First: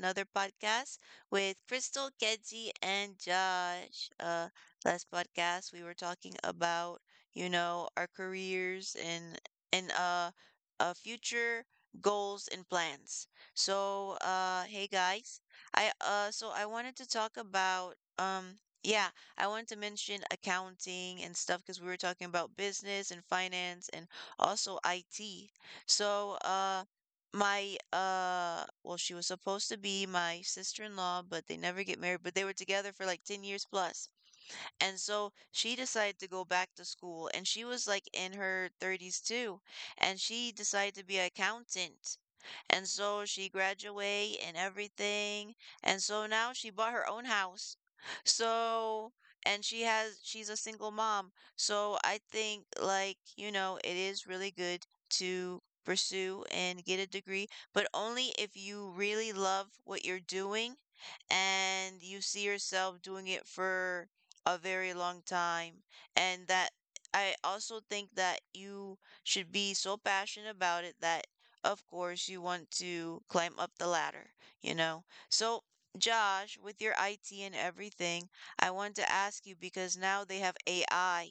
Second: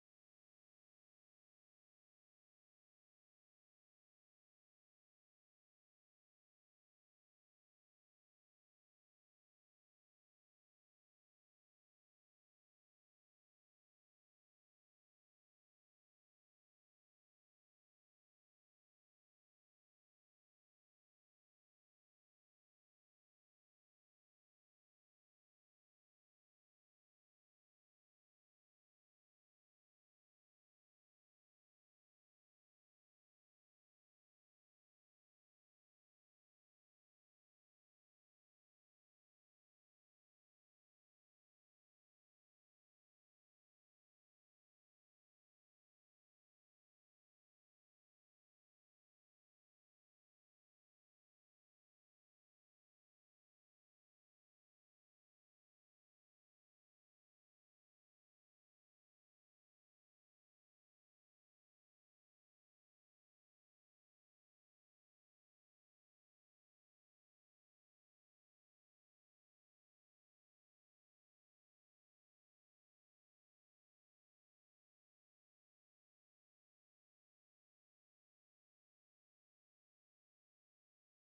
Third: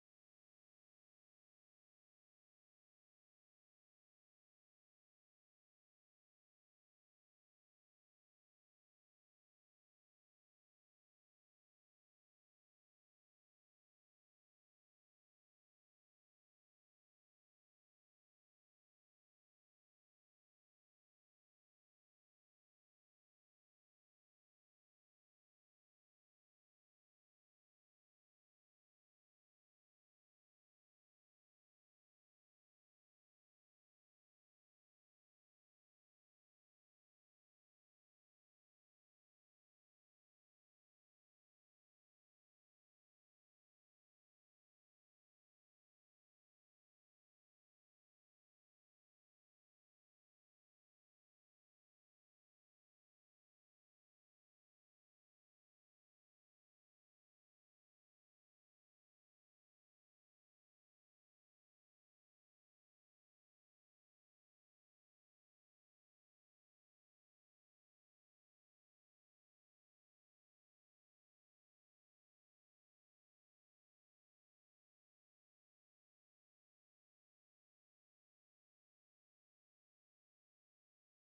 another podcast with Crystal, Kenzie, and Josh. Last podcast we were talking about, our careers and future goals and plans. Hey guys, I wanted to talk about yeah, I wanted to mention accounting and stuff because we were talking about business and finance and also IT. So, uh. My, well, she was supposed to be my sister-in-law, but they never get married, but they were together for like 10 years plus. And so she decided to go back to school and she was like in her 30s too. And she decided to be an accountant. And so she graduated and everything. And so now she bought her own house. So, and she's a single mom. So I think like, it is really good to pursue and get a degree, but only if you really love what you're doing and you see yourself doing it for a very long time. And that I also think that you should be so passionate about it that, of course, you want to climb up the ladder, you know? So, Josh, with your IT and everything, I want to ask you because now they have AI,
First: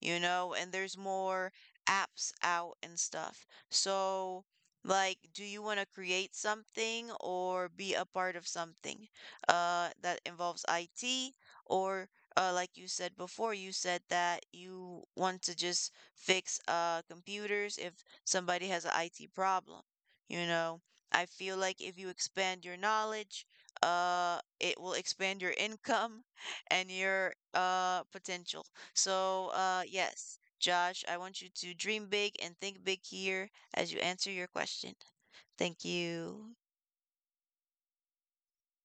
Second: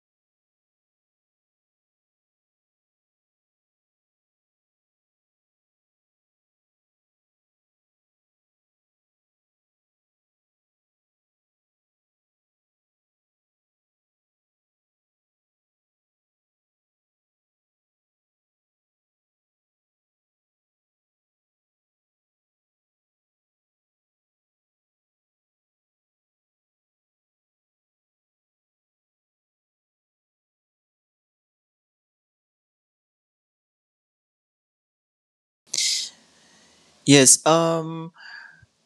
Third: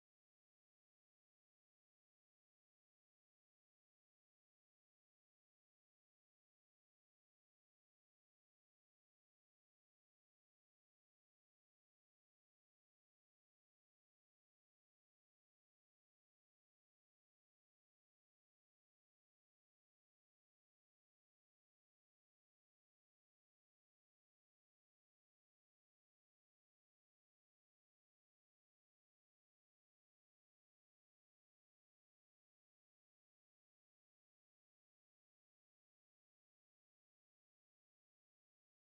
and there's more apps out and stuff. So, like, do you want to create something or be a part of something that involves IT? Or, like you said before, you said that you want to just fix computers if somebody has an IT problem, you know? I feel like if you expand your knowledge, it will expand your income and your potential. So, yes, Josh, I want you to dream big and think big here as you answer your question. Thank you. Yes.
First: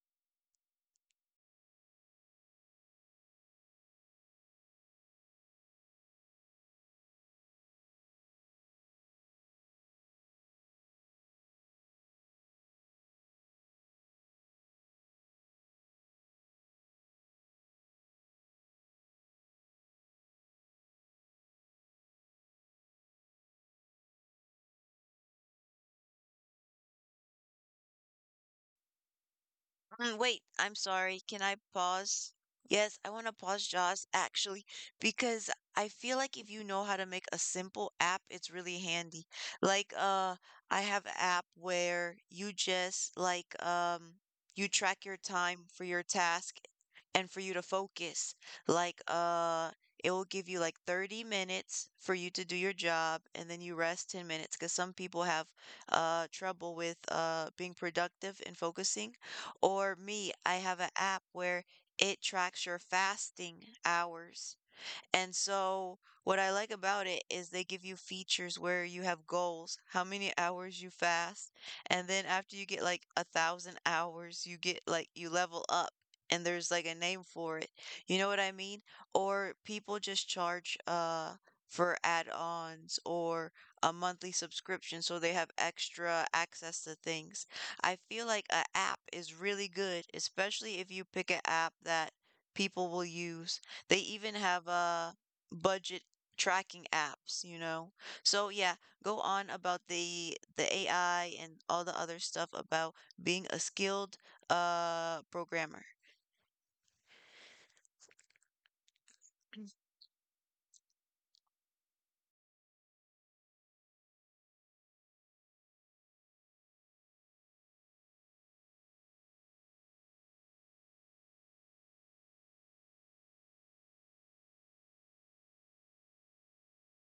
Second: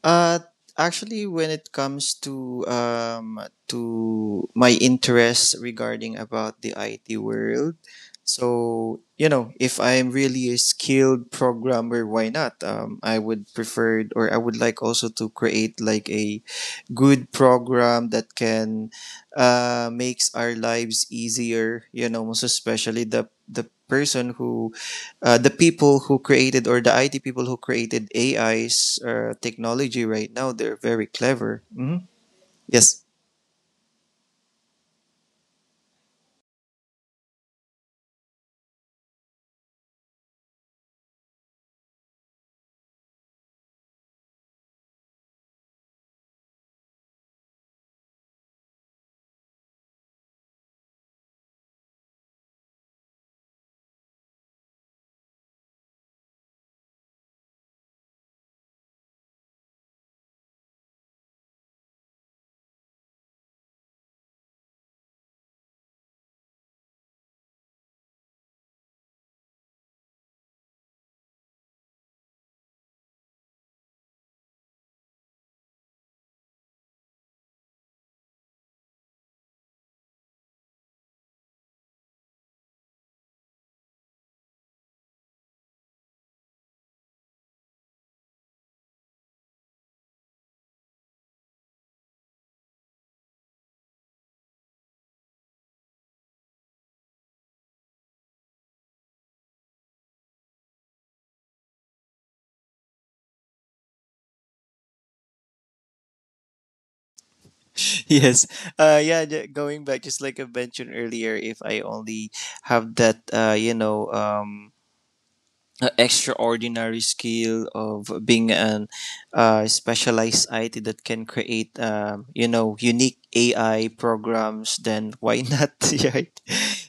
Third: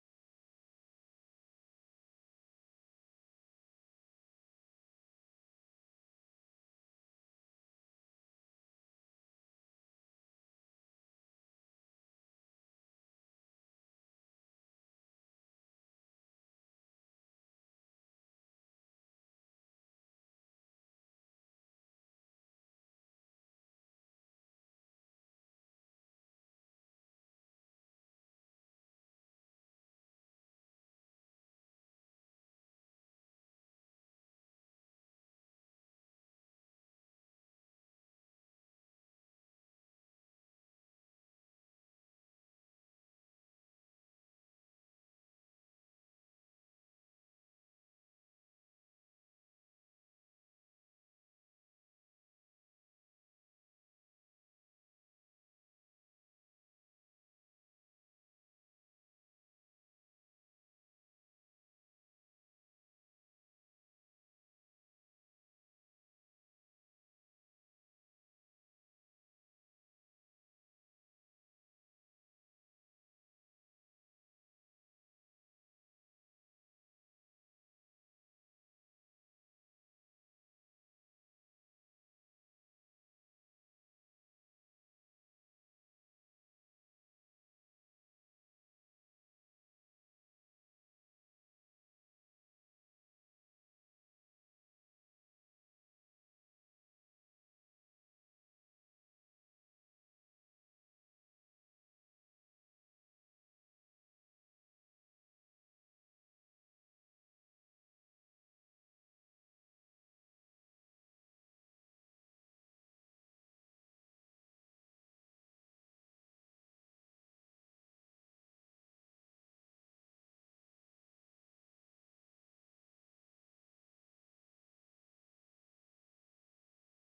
Uh. Actually, when it comes to my interests regarding about the IT world, so you know, if I'm really a skilled programmer, why not? I would prefer, or I would like also to create like a good program that can makes our lives easier, most especially the person who the people who created, or the IT people who created AI's Mm, technology wait, right now. I'm They're sorry. very Can I clever. Mhm. pause? Yes, I Yes. want to pause, Josh, actually, because I feel like if you know how to make a simple app, it's really handy. Like, I have an app where you just like you track your time for your task and for you to focus. Like, it will give you like 30 minutes for you to do your job and then you rest 10 minutes because some people have trouble with being productive and focusing. Or me, I have an app where it tracks your fasting hours. And so, what I like about it is they give you features where you have goals, how many hours you fast, and then after you get like 1,000 hours, you get like you level up. And there's like a name for it. You know what I mean? Or people just charge for add-ons or a monthly subscription so they have extra access to things. I feel like a app is really good, especially if you pick an app that people will use. They even have budget tracking apps. So yeah, go on about the AI and all the other stuff about being a skilled programmer. Yes. Going back, just like I mentioned earlier, if I only have that extraordinary skill of being an specialized IT that can create you know, unique AI programs, then why not? Right?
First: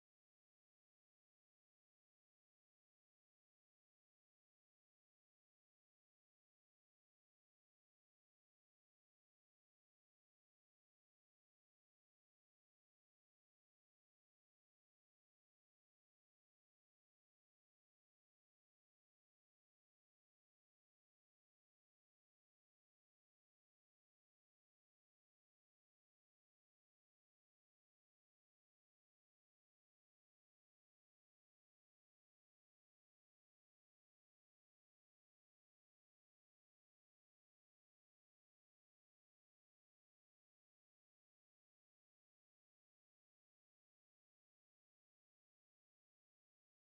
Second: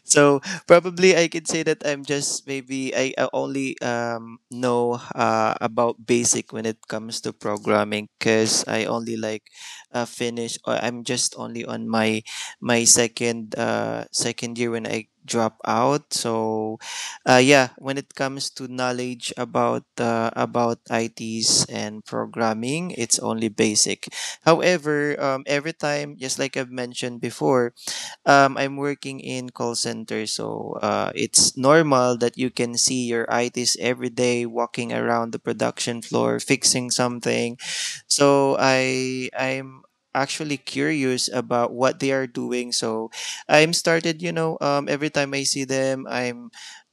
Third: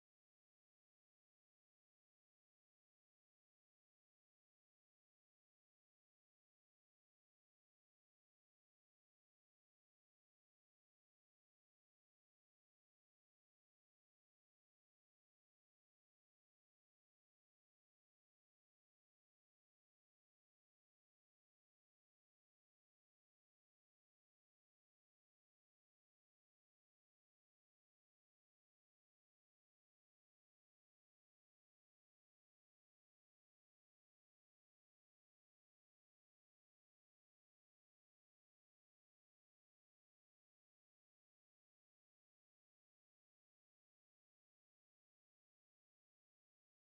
So probably I can say that I'm just maybe I only know about basic when it comes to programming, because I only like finish, or I'm just only on my second year when I drop out. So yeah, when it comes to knowledge about ITs and programming, it's only basic. However, every time, just like I've mentioned before, I'm working in call center, so it's normal that you can see your ITs every day walking around the production floor fixing something. So I'm actually curious about what they are doing. So I'm started, you know, every time I see them, I'm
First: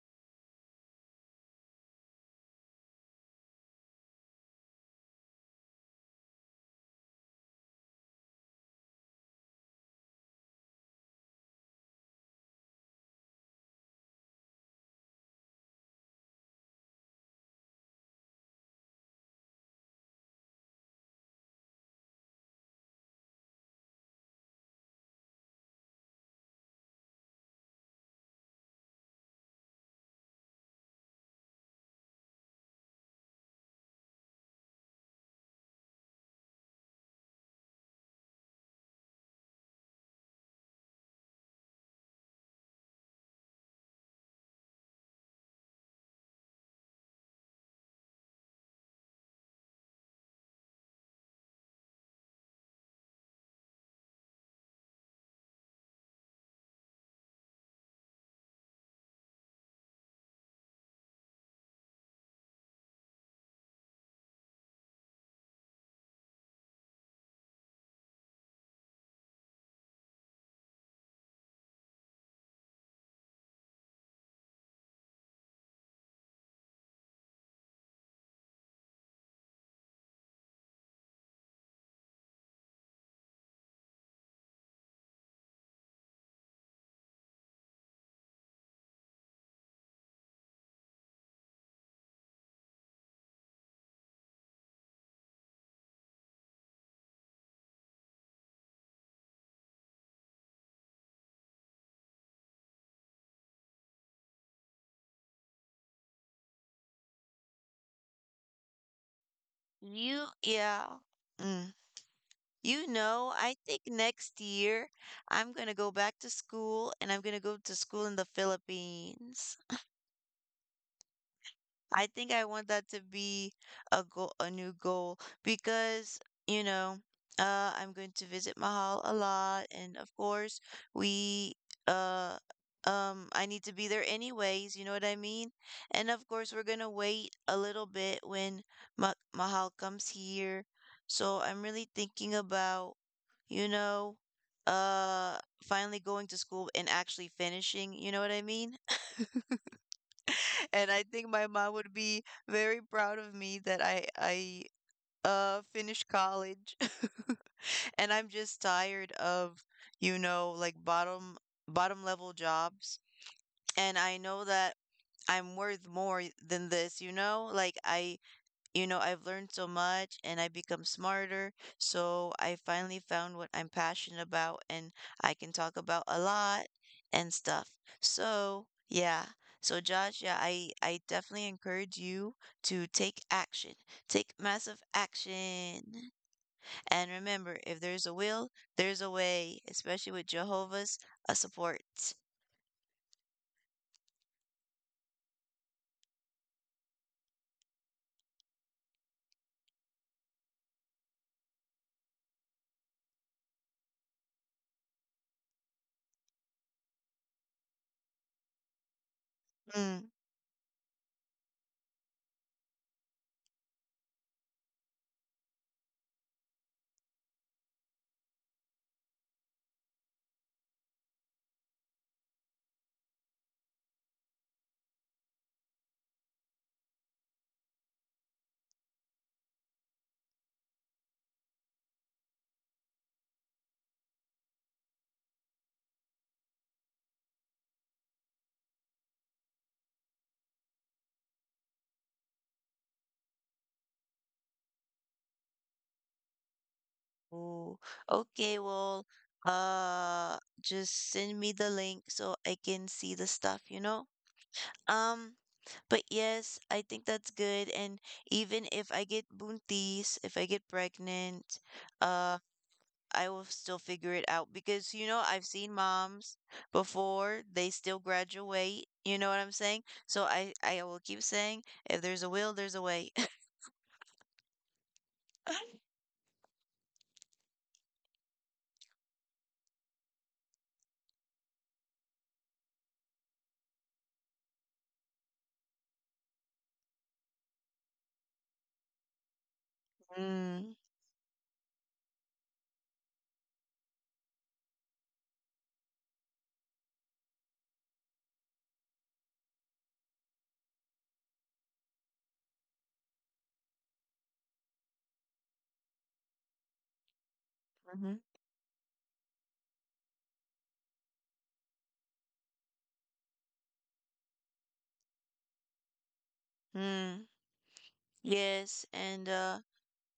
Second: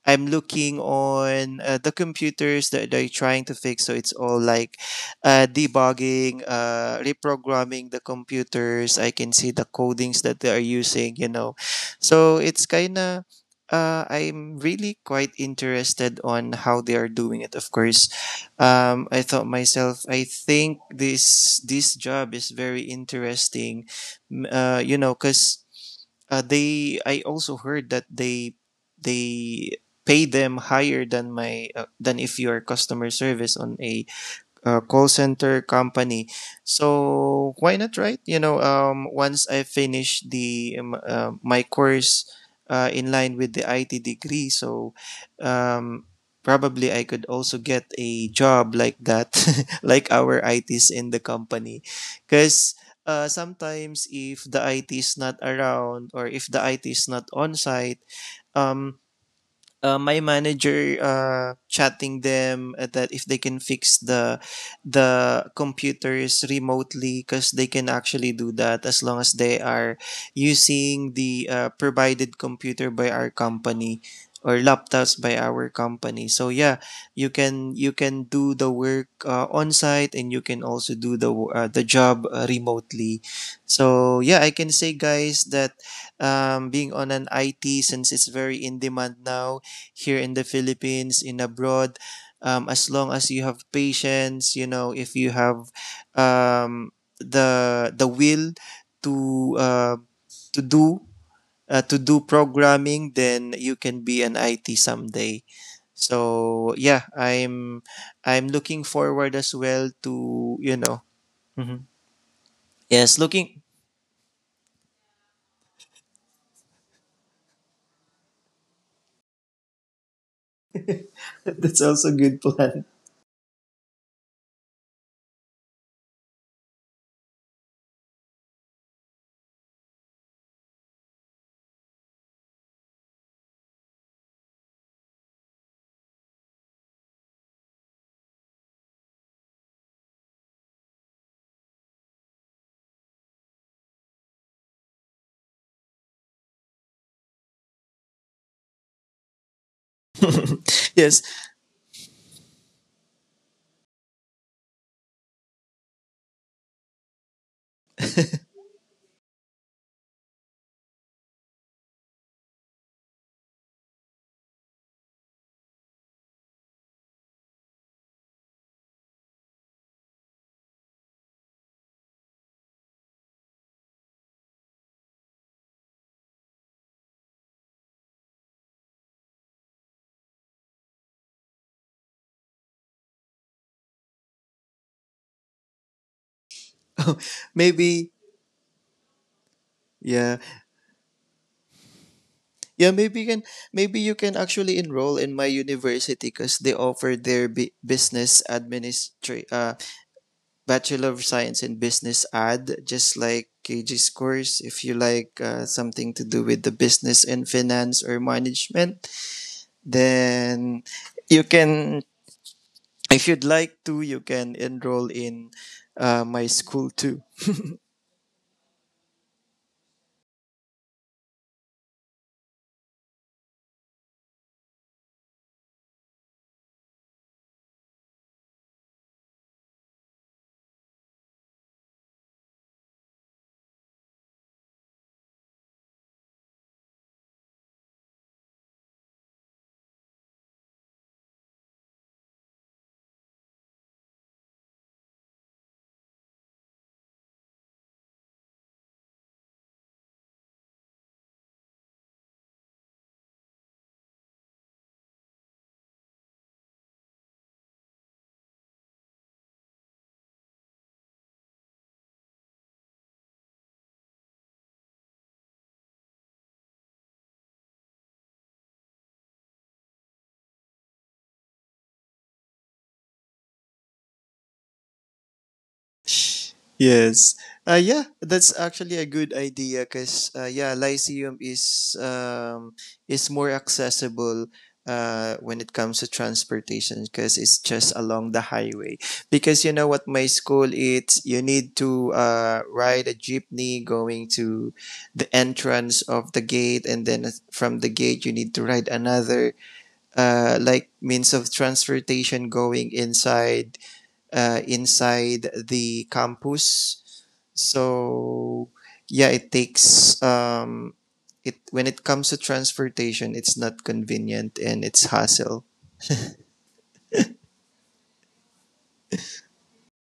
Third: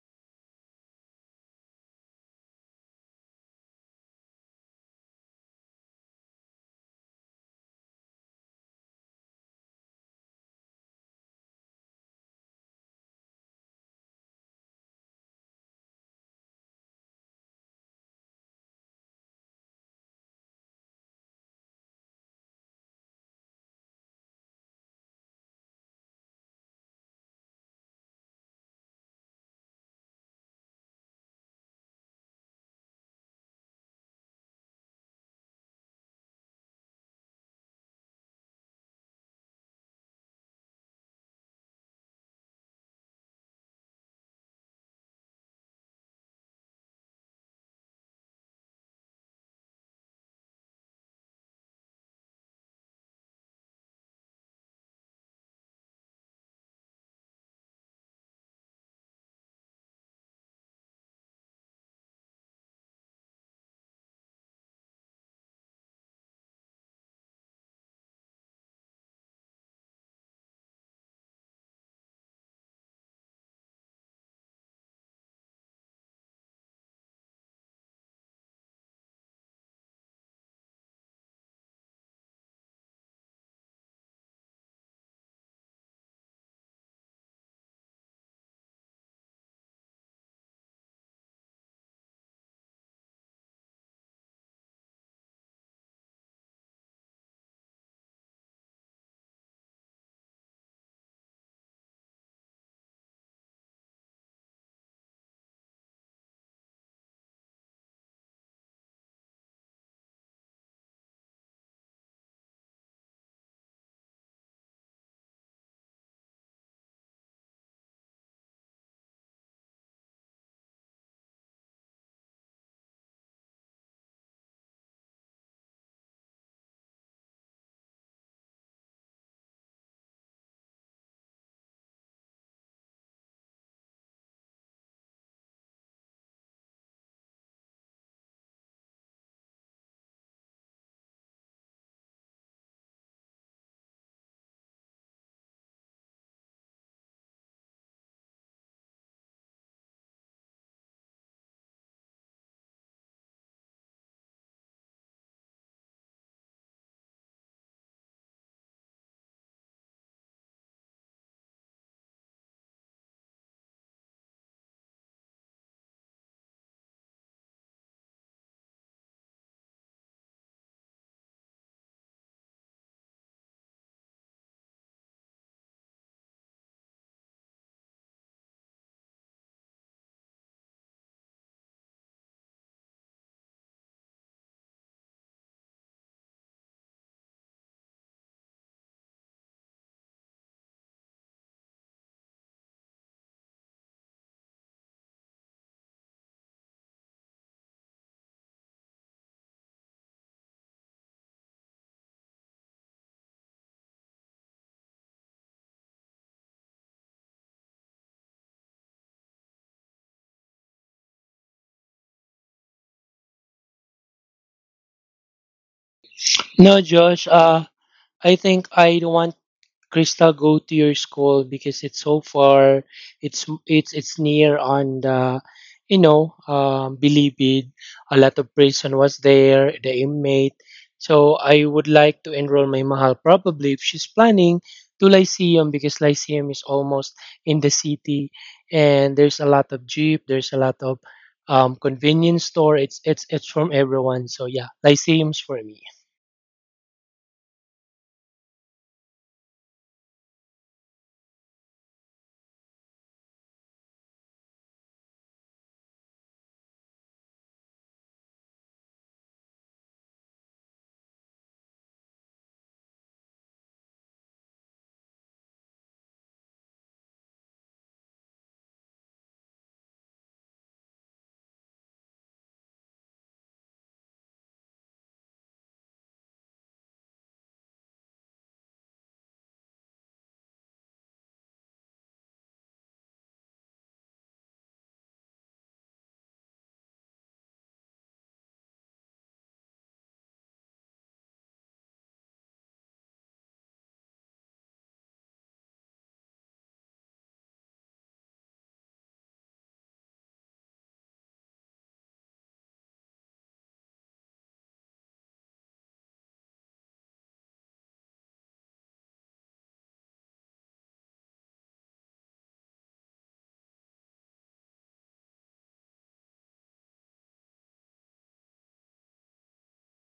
I'm looking on the computers that they're trying to fix. So it's all like debugging, reprogramming the computers. I can see the codings that they are using, you know. So it's kind of, I'm really quite interested on how they are doing it. Of course, I thought myself, I think this job is very interesting, you know, because they. I also heard that they pay them higher than my than if you are customer service on a call center company. So why not, right? You know, once I finish the my course in line with the IT degree, so um, probably I could also get a job like that, like our ITs in the company, because. Sometimes if the IT is not around, or if the IT is not on site, um, my manager chatting them that if they can fix the computers remotely, because they can actually do that as long as they are using the provided computer by our company, or laptops by our company. So yeah, you can do the work on site, and you can also do the the job remotely. So yeah, I can say guys that being on an IT, since it's very in demand now here in the Philippines, in abroad. As long as you have patience, you know, if you have um, the will to uh, to do to do programming, then you can be an IT someday. So yeah, I'm looking forward as well to You, you yeah. know. Mm. Mhm. You Yes, know, I looking. think next year I'm gonna go back to school and I'm gonna go to school in the Philippines. That's I also a think good I want plan. that to be a goal, a new goal, because, you know, I'm going to visit Mahal a lot, and of course, we, uh, I need to be there anyways, you know what I mean? And of course, we're gonna wait a little bit when Ma Mahal comes here. So I'm really thinking about, you know, uh, finally going to school and actually finishing, you know what I mean? And I Yes. think my mom would be very proud of me that I finished college. And I'm just tired of, like bottom level jobs. And I know that I'm worth more than this, you know? Like I've learned so much and I've become smarter. So I finally found what I'm passionate about and I can talk about a lot and stuff. So, yeah. So Josh, yeah, I definitely encourage you to take action. Take massive action. And remember, if there's Maybe. a will, there's a way, especially with Yeah, Jehovah's a support. yeah, maybe you can, actually enroll in my university, because they offer their Bachelor of Science in Business Ad, just like KG's course. If you like something to do with the business and finance or management, Mm. then you can. If you'd like to, you can enroll in my No, school Josh. too. I think I don't want Crystal go to your school because it's so far. It's near on the Bilibid. A lot of prison was there, the inmate. So I would like to enroll my mahal probably if she's planning to Lyceum because Lyceum is almost in the city, and there's a lot of jeep, there's a lot of convenience store. It's from everyone. So yeah, Lyceum's for me. Oh, okay. Well, just send me the link so I can see the stuff, you know? Um, but yes, I think that's good. And even if I get buntis, if I get pregnant, uh, I will still figure it out because, I've seen moms before, they still graduate. You know what I'm saying? So I will keep saying, if there's a will, there's a way. Yes. Yeah, that's actually a good idea because yeah, Lyceum is more accessible when it comes to transportation, because it's just along the highway. Because you know what, my Mm, school, it's you need to ride a jeepney going to the entrance of the gate, and then from the gate you need to ride another like means of transportation going inside inside the campus. mm-hmm. So yeah, it takes it when it comes to transportation, it's not convenient and it's hassle. Mm. Yes, and uh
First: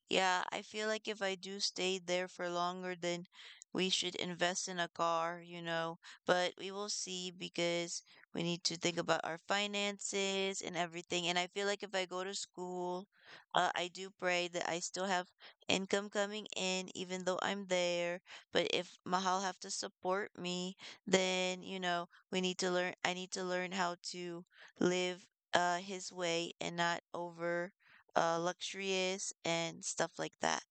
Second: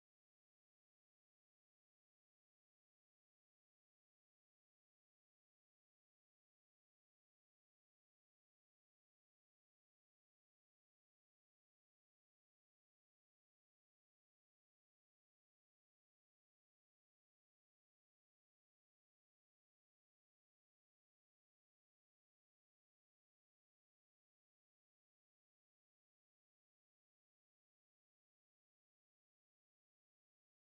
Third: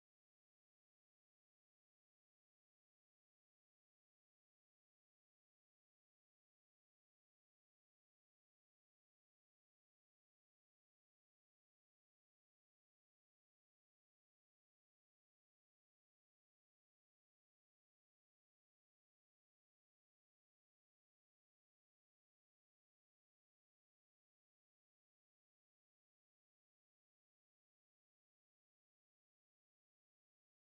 Yeah, I feel like if I do stay there for longer, then we should invest in a car. But we will see because we need to think about our finances and everything. And I feel like if I go to school, I do pray that I still have income coming in, even though I'm there. But if Mahal have to support me, then, we need to learn, I need to learn how to live his way and not over luxurious and stuff like that.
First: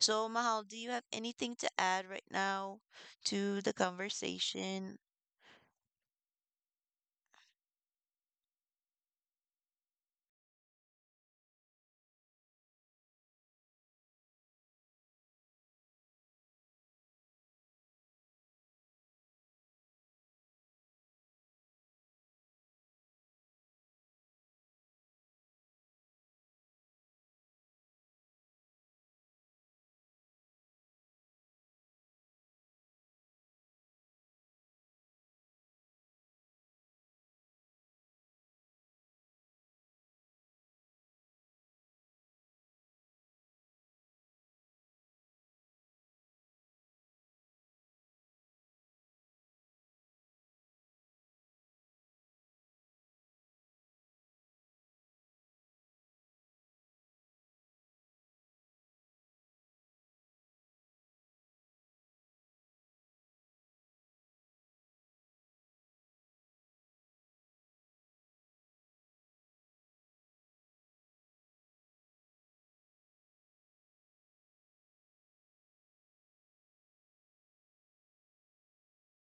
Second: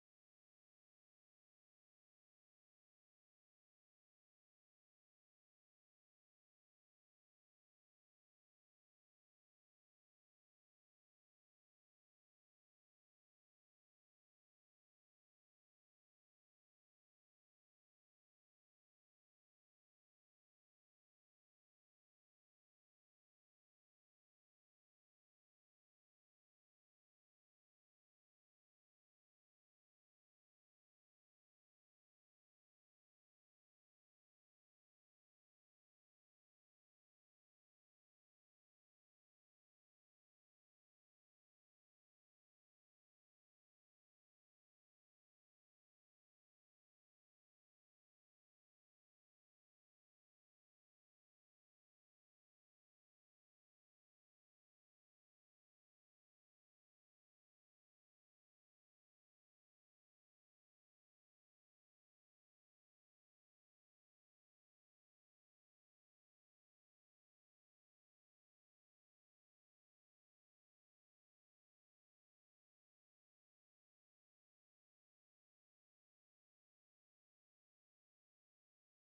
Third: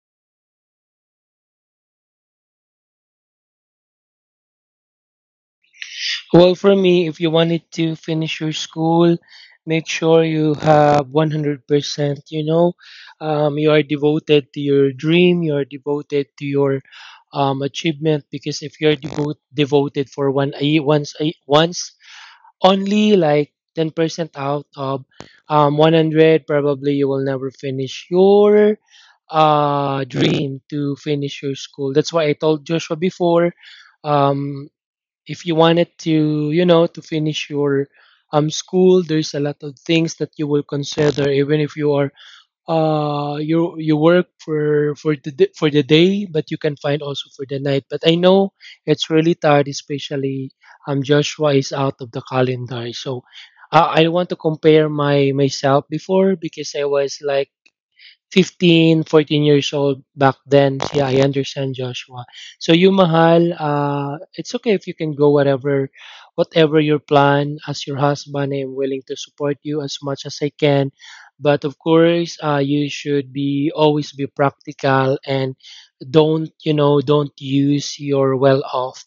So, Mahal, do you have anything to add right now to the conversation? Well, for me, if you wanted to finish your school, make sure you have 100%. You know, you are devoted to your dream, you are devoted to your achievement, because if you're devoted for one a, once only like 10% out of 100, probably you will never finish your dream to finish your school. That's why I told Joshua before. um if you wanted to, to finish your school, there's a lot of things that you will consider. Even if you are you work for for the day, but you can find also for the night. But I know it's really tired, especially Joshua is out of the calendar. So I want to compare my myself before, because I was like 15 14 years old back then. Yeah, I understand, Joshua. So you, Mahal, it's okay if you can go whatever, whatever your plan. As your husband, I am willing to support you as much as I can. But of course, you should be always be practical, and don't use your well off,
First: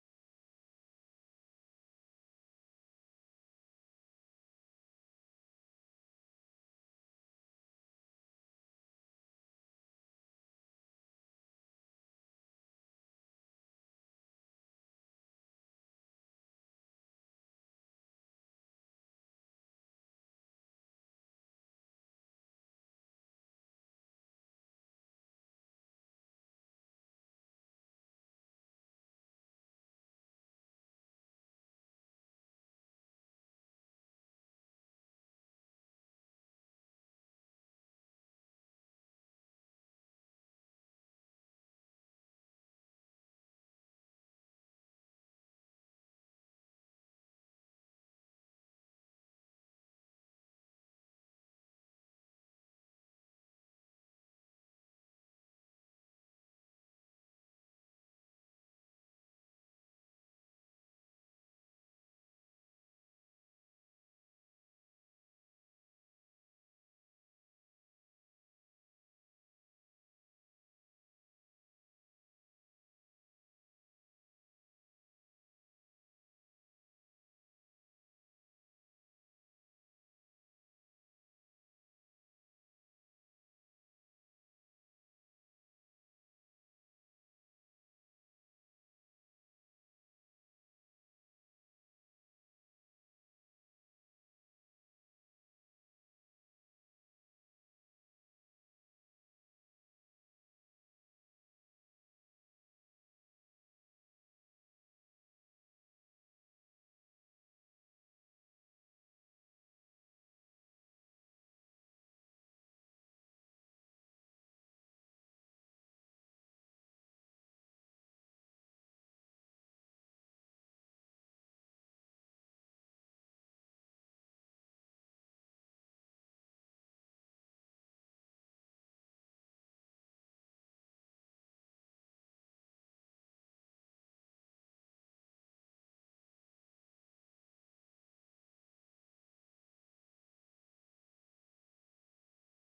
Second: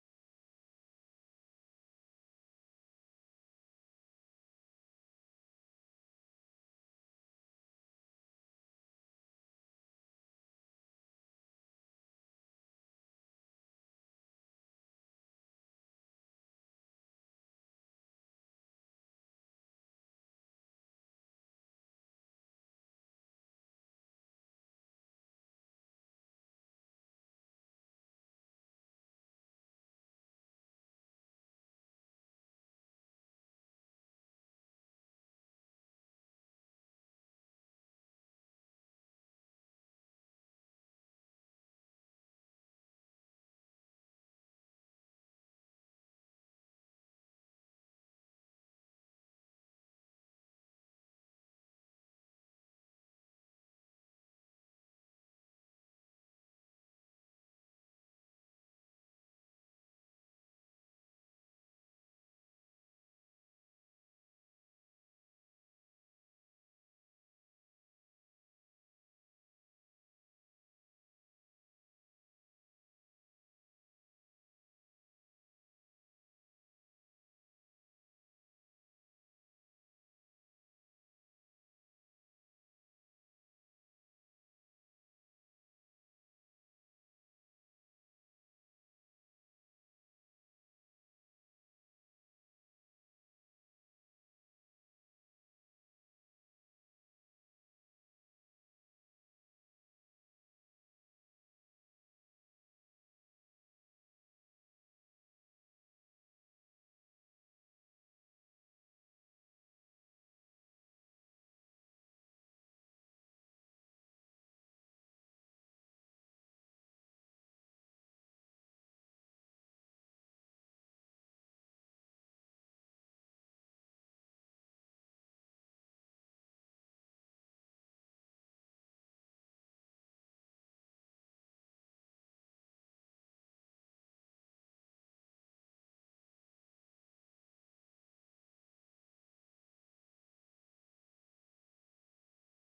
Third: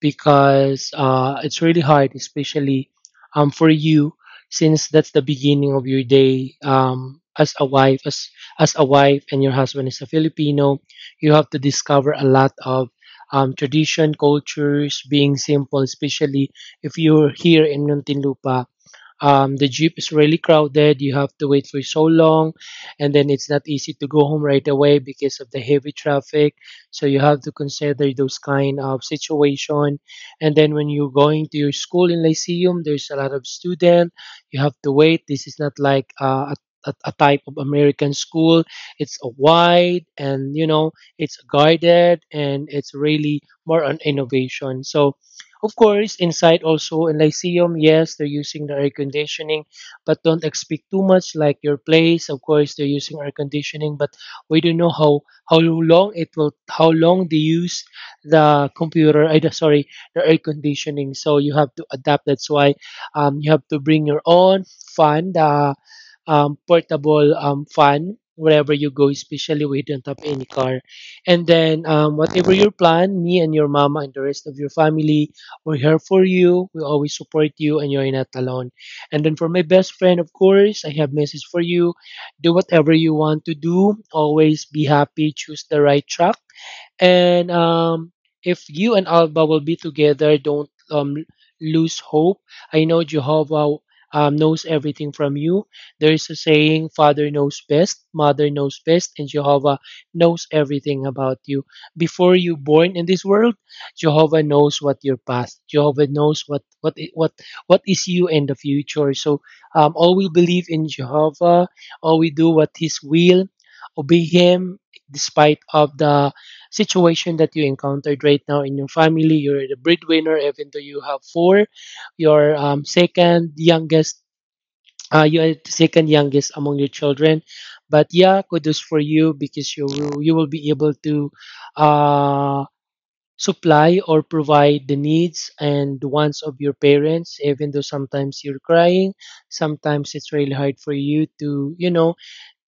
because it's really hard, especially for you, since that's the beginning of your day, as a wife, as a wife, and your husband is a Filipino. You have to discover a lot of tradition, cultures, being simple, especially if you're here in Muntinlupa. The jeep is really crowded. You have to wait for so long, and then it's not easy to go home right away because of the heavy traffic. So you have to consider those kind of situation. And then when you're going to your school in Lyceum, there's a lot of student. You have to wait. This is not like a type of American school. It's a wide, and it's guided, and it's really more on innovation. So, of course, inside also in Lyceum, yes, they're using the air conditioning, but don't expect too much like your place. Of course, they're using air conditioning, but we don't know how long they use the computer. I sorry, the air conditioning. So you have to adapt. That's why you have to bring your own fan. The portable fan wherever you go, especially we don't have any car. And then whatever your plan, me and your mama and the rest of your family, we're here for you. We always support you, and you're not alone. And then for my best friend, of course, I have message for you. Do whatever you want to do. Always be happy. Choose the right track. And if you and Alba will be together, don't lose hope. I know Jehovah knows everything from you. There is a saying: Father knows best, Mother knows best, and Jehovah knows everything about you. Before you born in this world, Jehovah knows what your past. Jehovah knows what is you in the future. So all we believe in Jehovah, all we do what His will, obey Him, despite of the situation that you encountered right now in your family. You're the breadwinner, even though you have four, your second youngest, you are second youngest among your children. But yeah, kudos for you, because you will be able to uh, supply or provide the needs and the wants of your parents, even though sometimes you're crying, sometimes it's really hard for you to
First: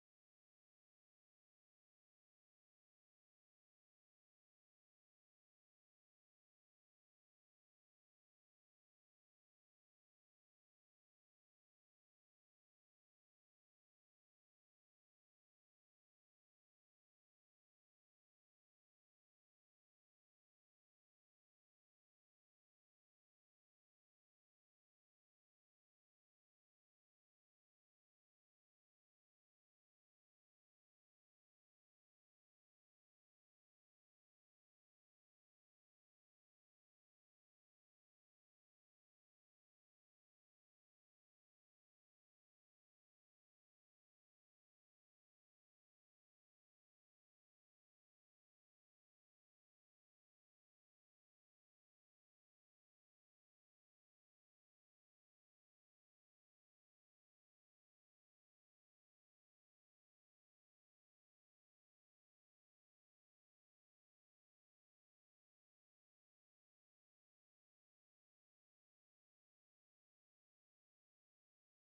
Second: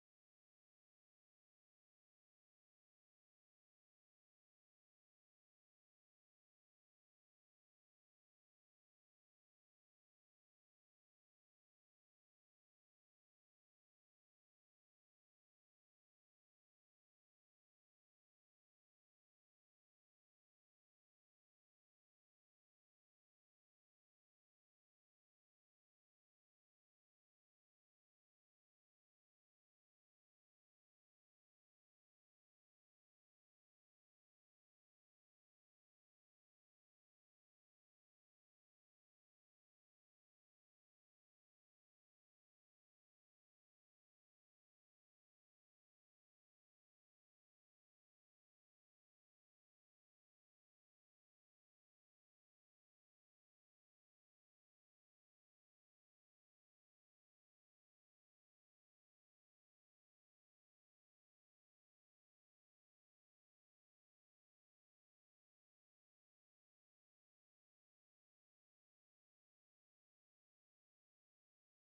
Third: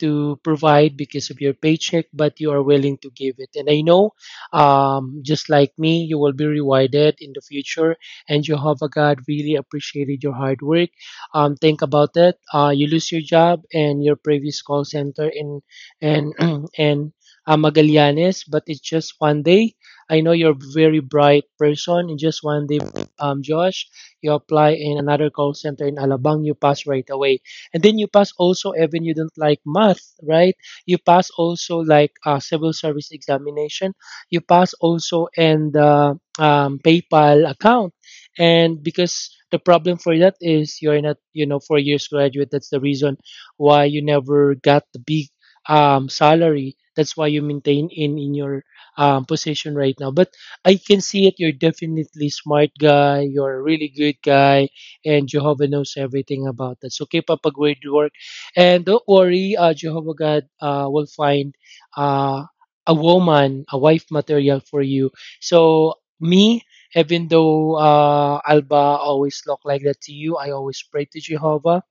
to provide because of your paycheck, but you are willing to give it. And I know, just like me, you will be rewarded in the future. And Jehovah God really appreciated your hard work. Think about it. You lose your job and your previous call center in and and Magallanes, but it's just one day. I know you're a very bright person. In just one day, Josh, you apply in another call center in Alabang, you pass right away, and then you pass also even you don't like math, right? You pass also like civil service examination. You pass also, and PayPal account. And because the problem for that is you're not 4 years graduate, that's the reason why you never got the big salary. That's why you maintain in your position right now. But I can see it, you're definitely smart guy, you're a really good guy, and Jehovah knows everything about that. So keep up a great work, and don't worry, Jehovah God will find uh, a woman, a wife material for you. So me, even though Alba always look like that to you, I always pray to Jehovah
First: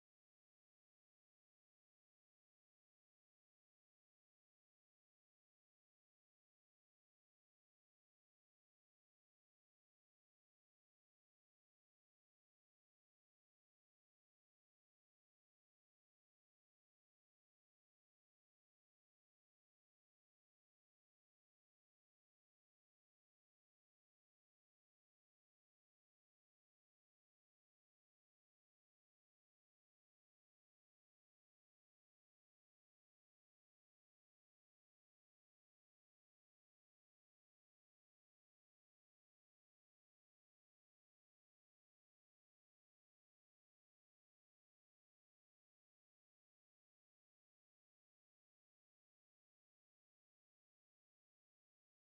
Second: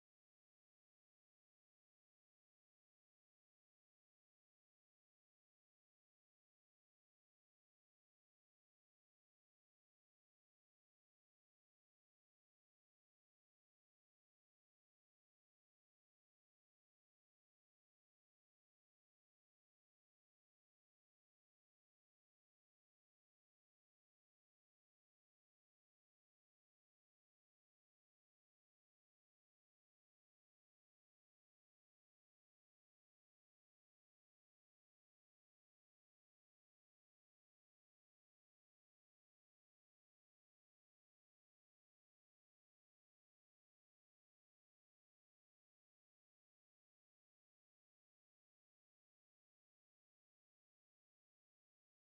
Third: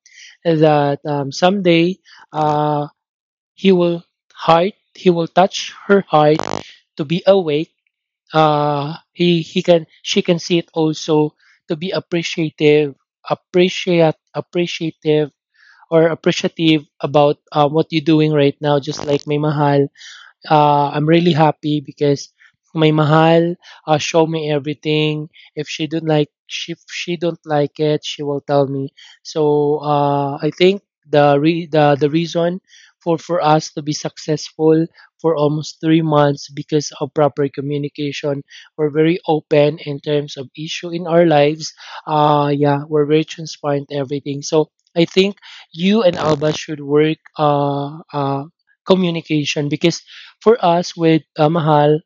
that someday uh, He will He will touch her heart to be awake. He can she can see it also, to be appreciative, appreciate appreciative or appreciative about what you're doing right now. Just like may mahal, I'm really happy because my mahal show me everything. If she don't like it, she will tell me. So I think the re- the reason for us to be successful for almost 3 months, because of proper communication. We're very open in terms of issue in our lives. Yeah, we're very transparent everything. So I think you and Alba should work communication, because for us, with Mahal,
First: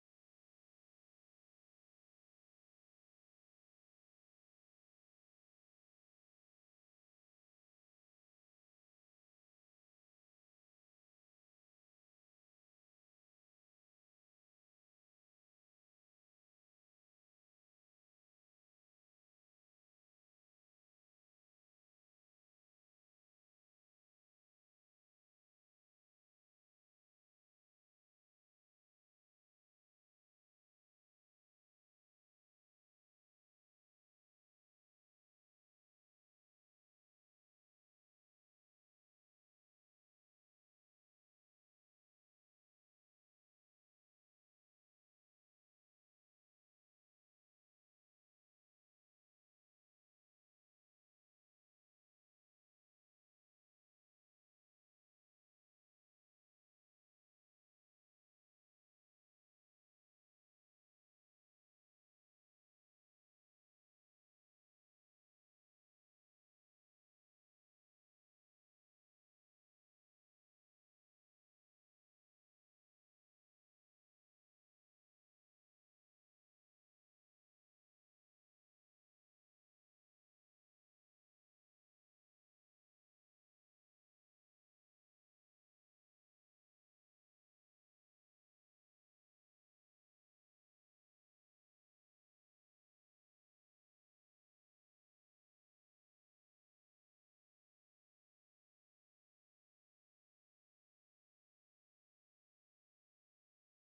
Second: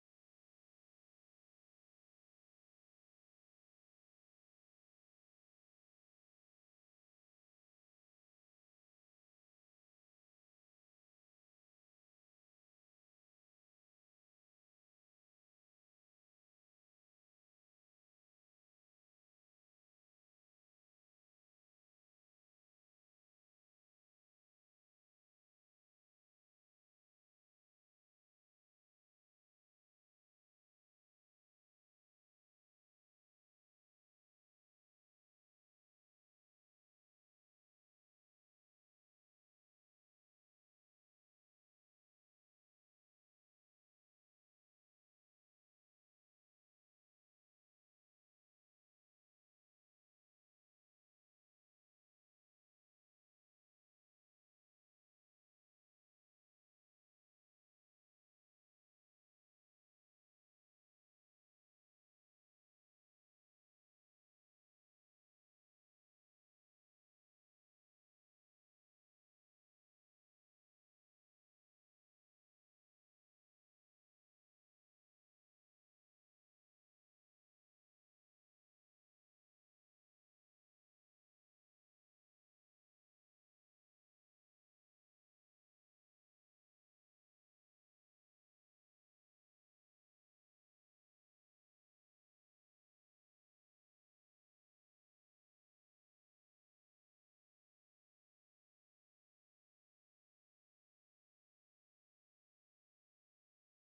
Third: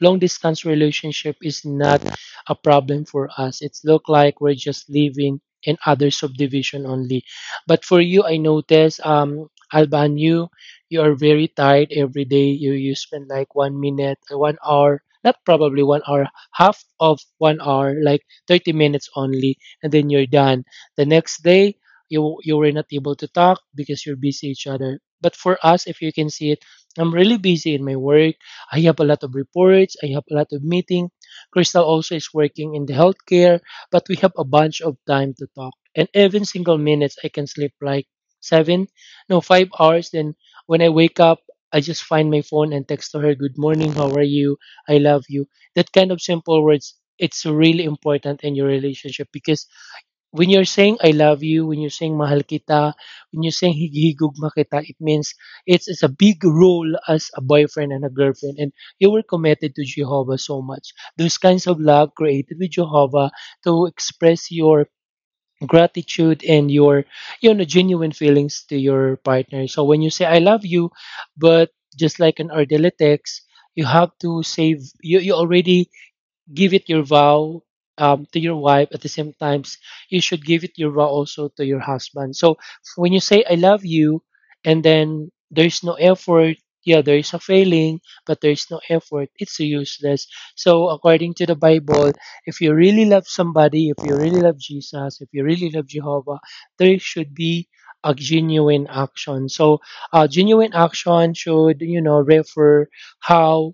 long distance relationship is not a problem for us. It's look like we're just living in other subdivision only. But for you, I notice, Alban, you are very tired every day. You spend like one minute, one hour, not probably one hour, half of one hour, like 30 minutes only, and then you're done. The next day, you were not able to talk because you're busy each other. But for us, if you can see it, I'm really busy in my work. I have a lot of reports. I have a lot of meeting. Crystal also is working in the healthcare, but we have a bunch of time to talk. And every single minute, I can sleep like seven, no, 5 hours. Then when I wake up, I just find my phone and text to her, "Good morning, how are you? I love you." That kind of simple words, it's really important in your relationship, because when you're saying I love you, when you're saying mahal kita, when you're saying higihigugma kita, it means it's a big role as a boyfriend and a girlfriend. And you were committed to Jehovah so much. Those kinds of love created with Jehovah to express your gratitude and your genuine feelings to your partner. So when you say I love you, but just like an Ardele text, you have to save you, you already give it your vow to your wife. At the same times you should give it your vow also to your husband. So when you say I love you, and then there's no effort, yeah, there is a failing, but there's no effort, it's useless. So according to the Bible, if you really love somebody, if you really love Jesus, if you really love Jehovah, there should be a genuine action. So genuine action should refer how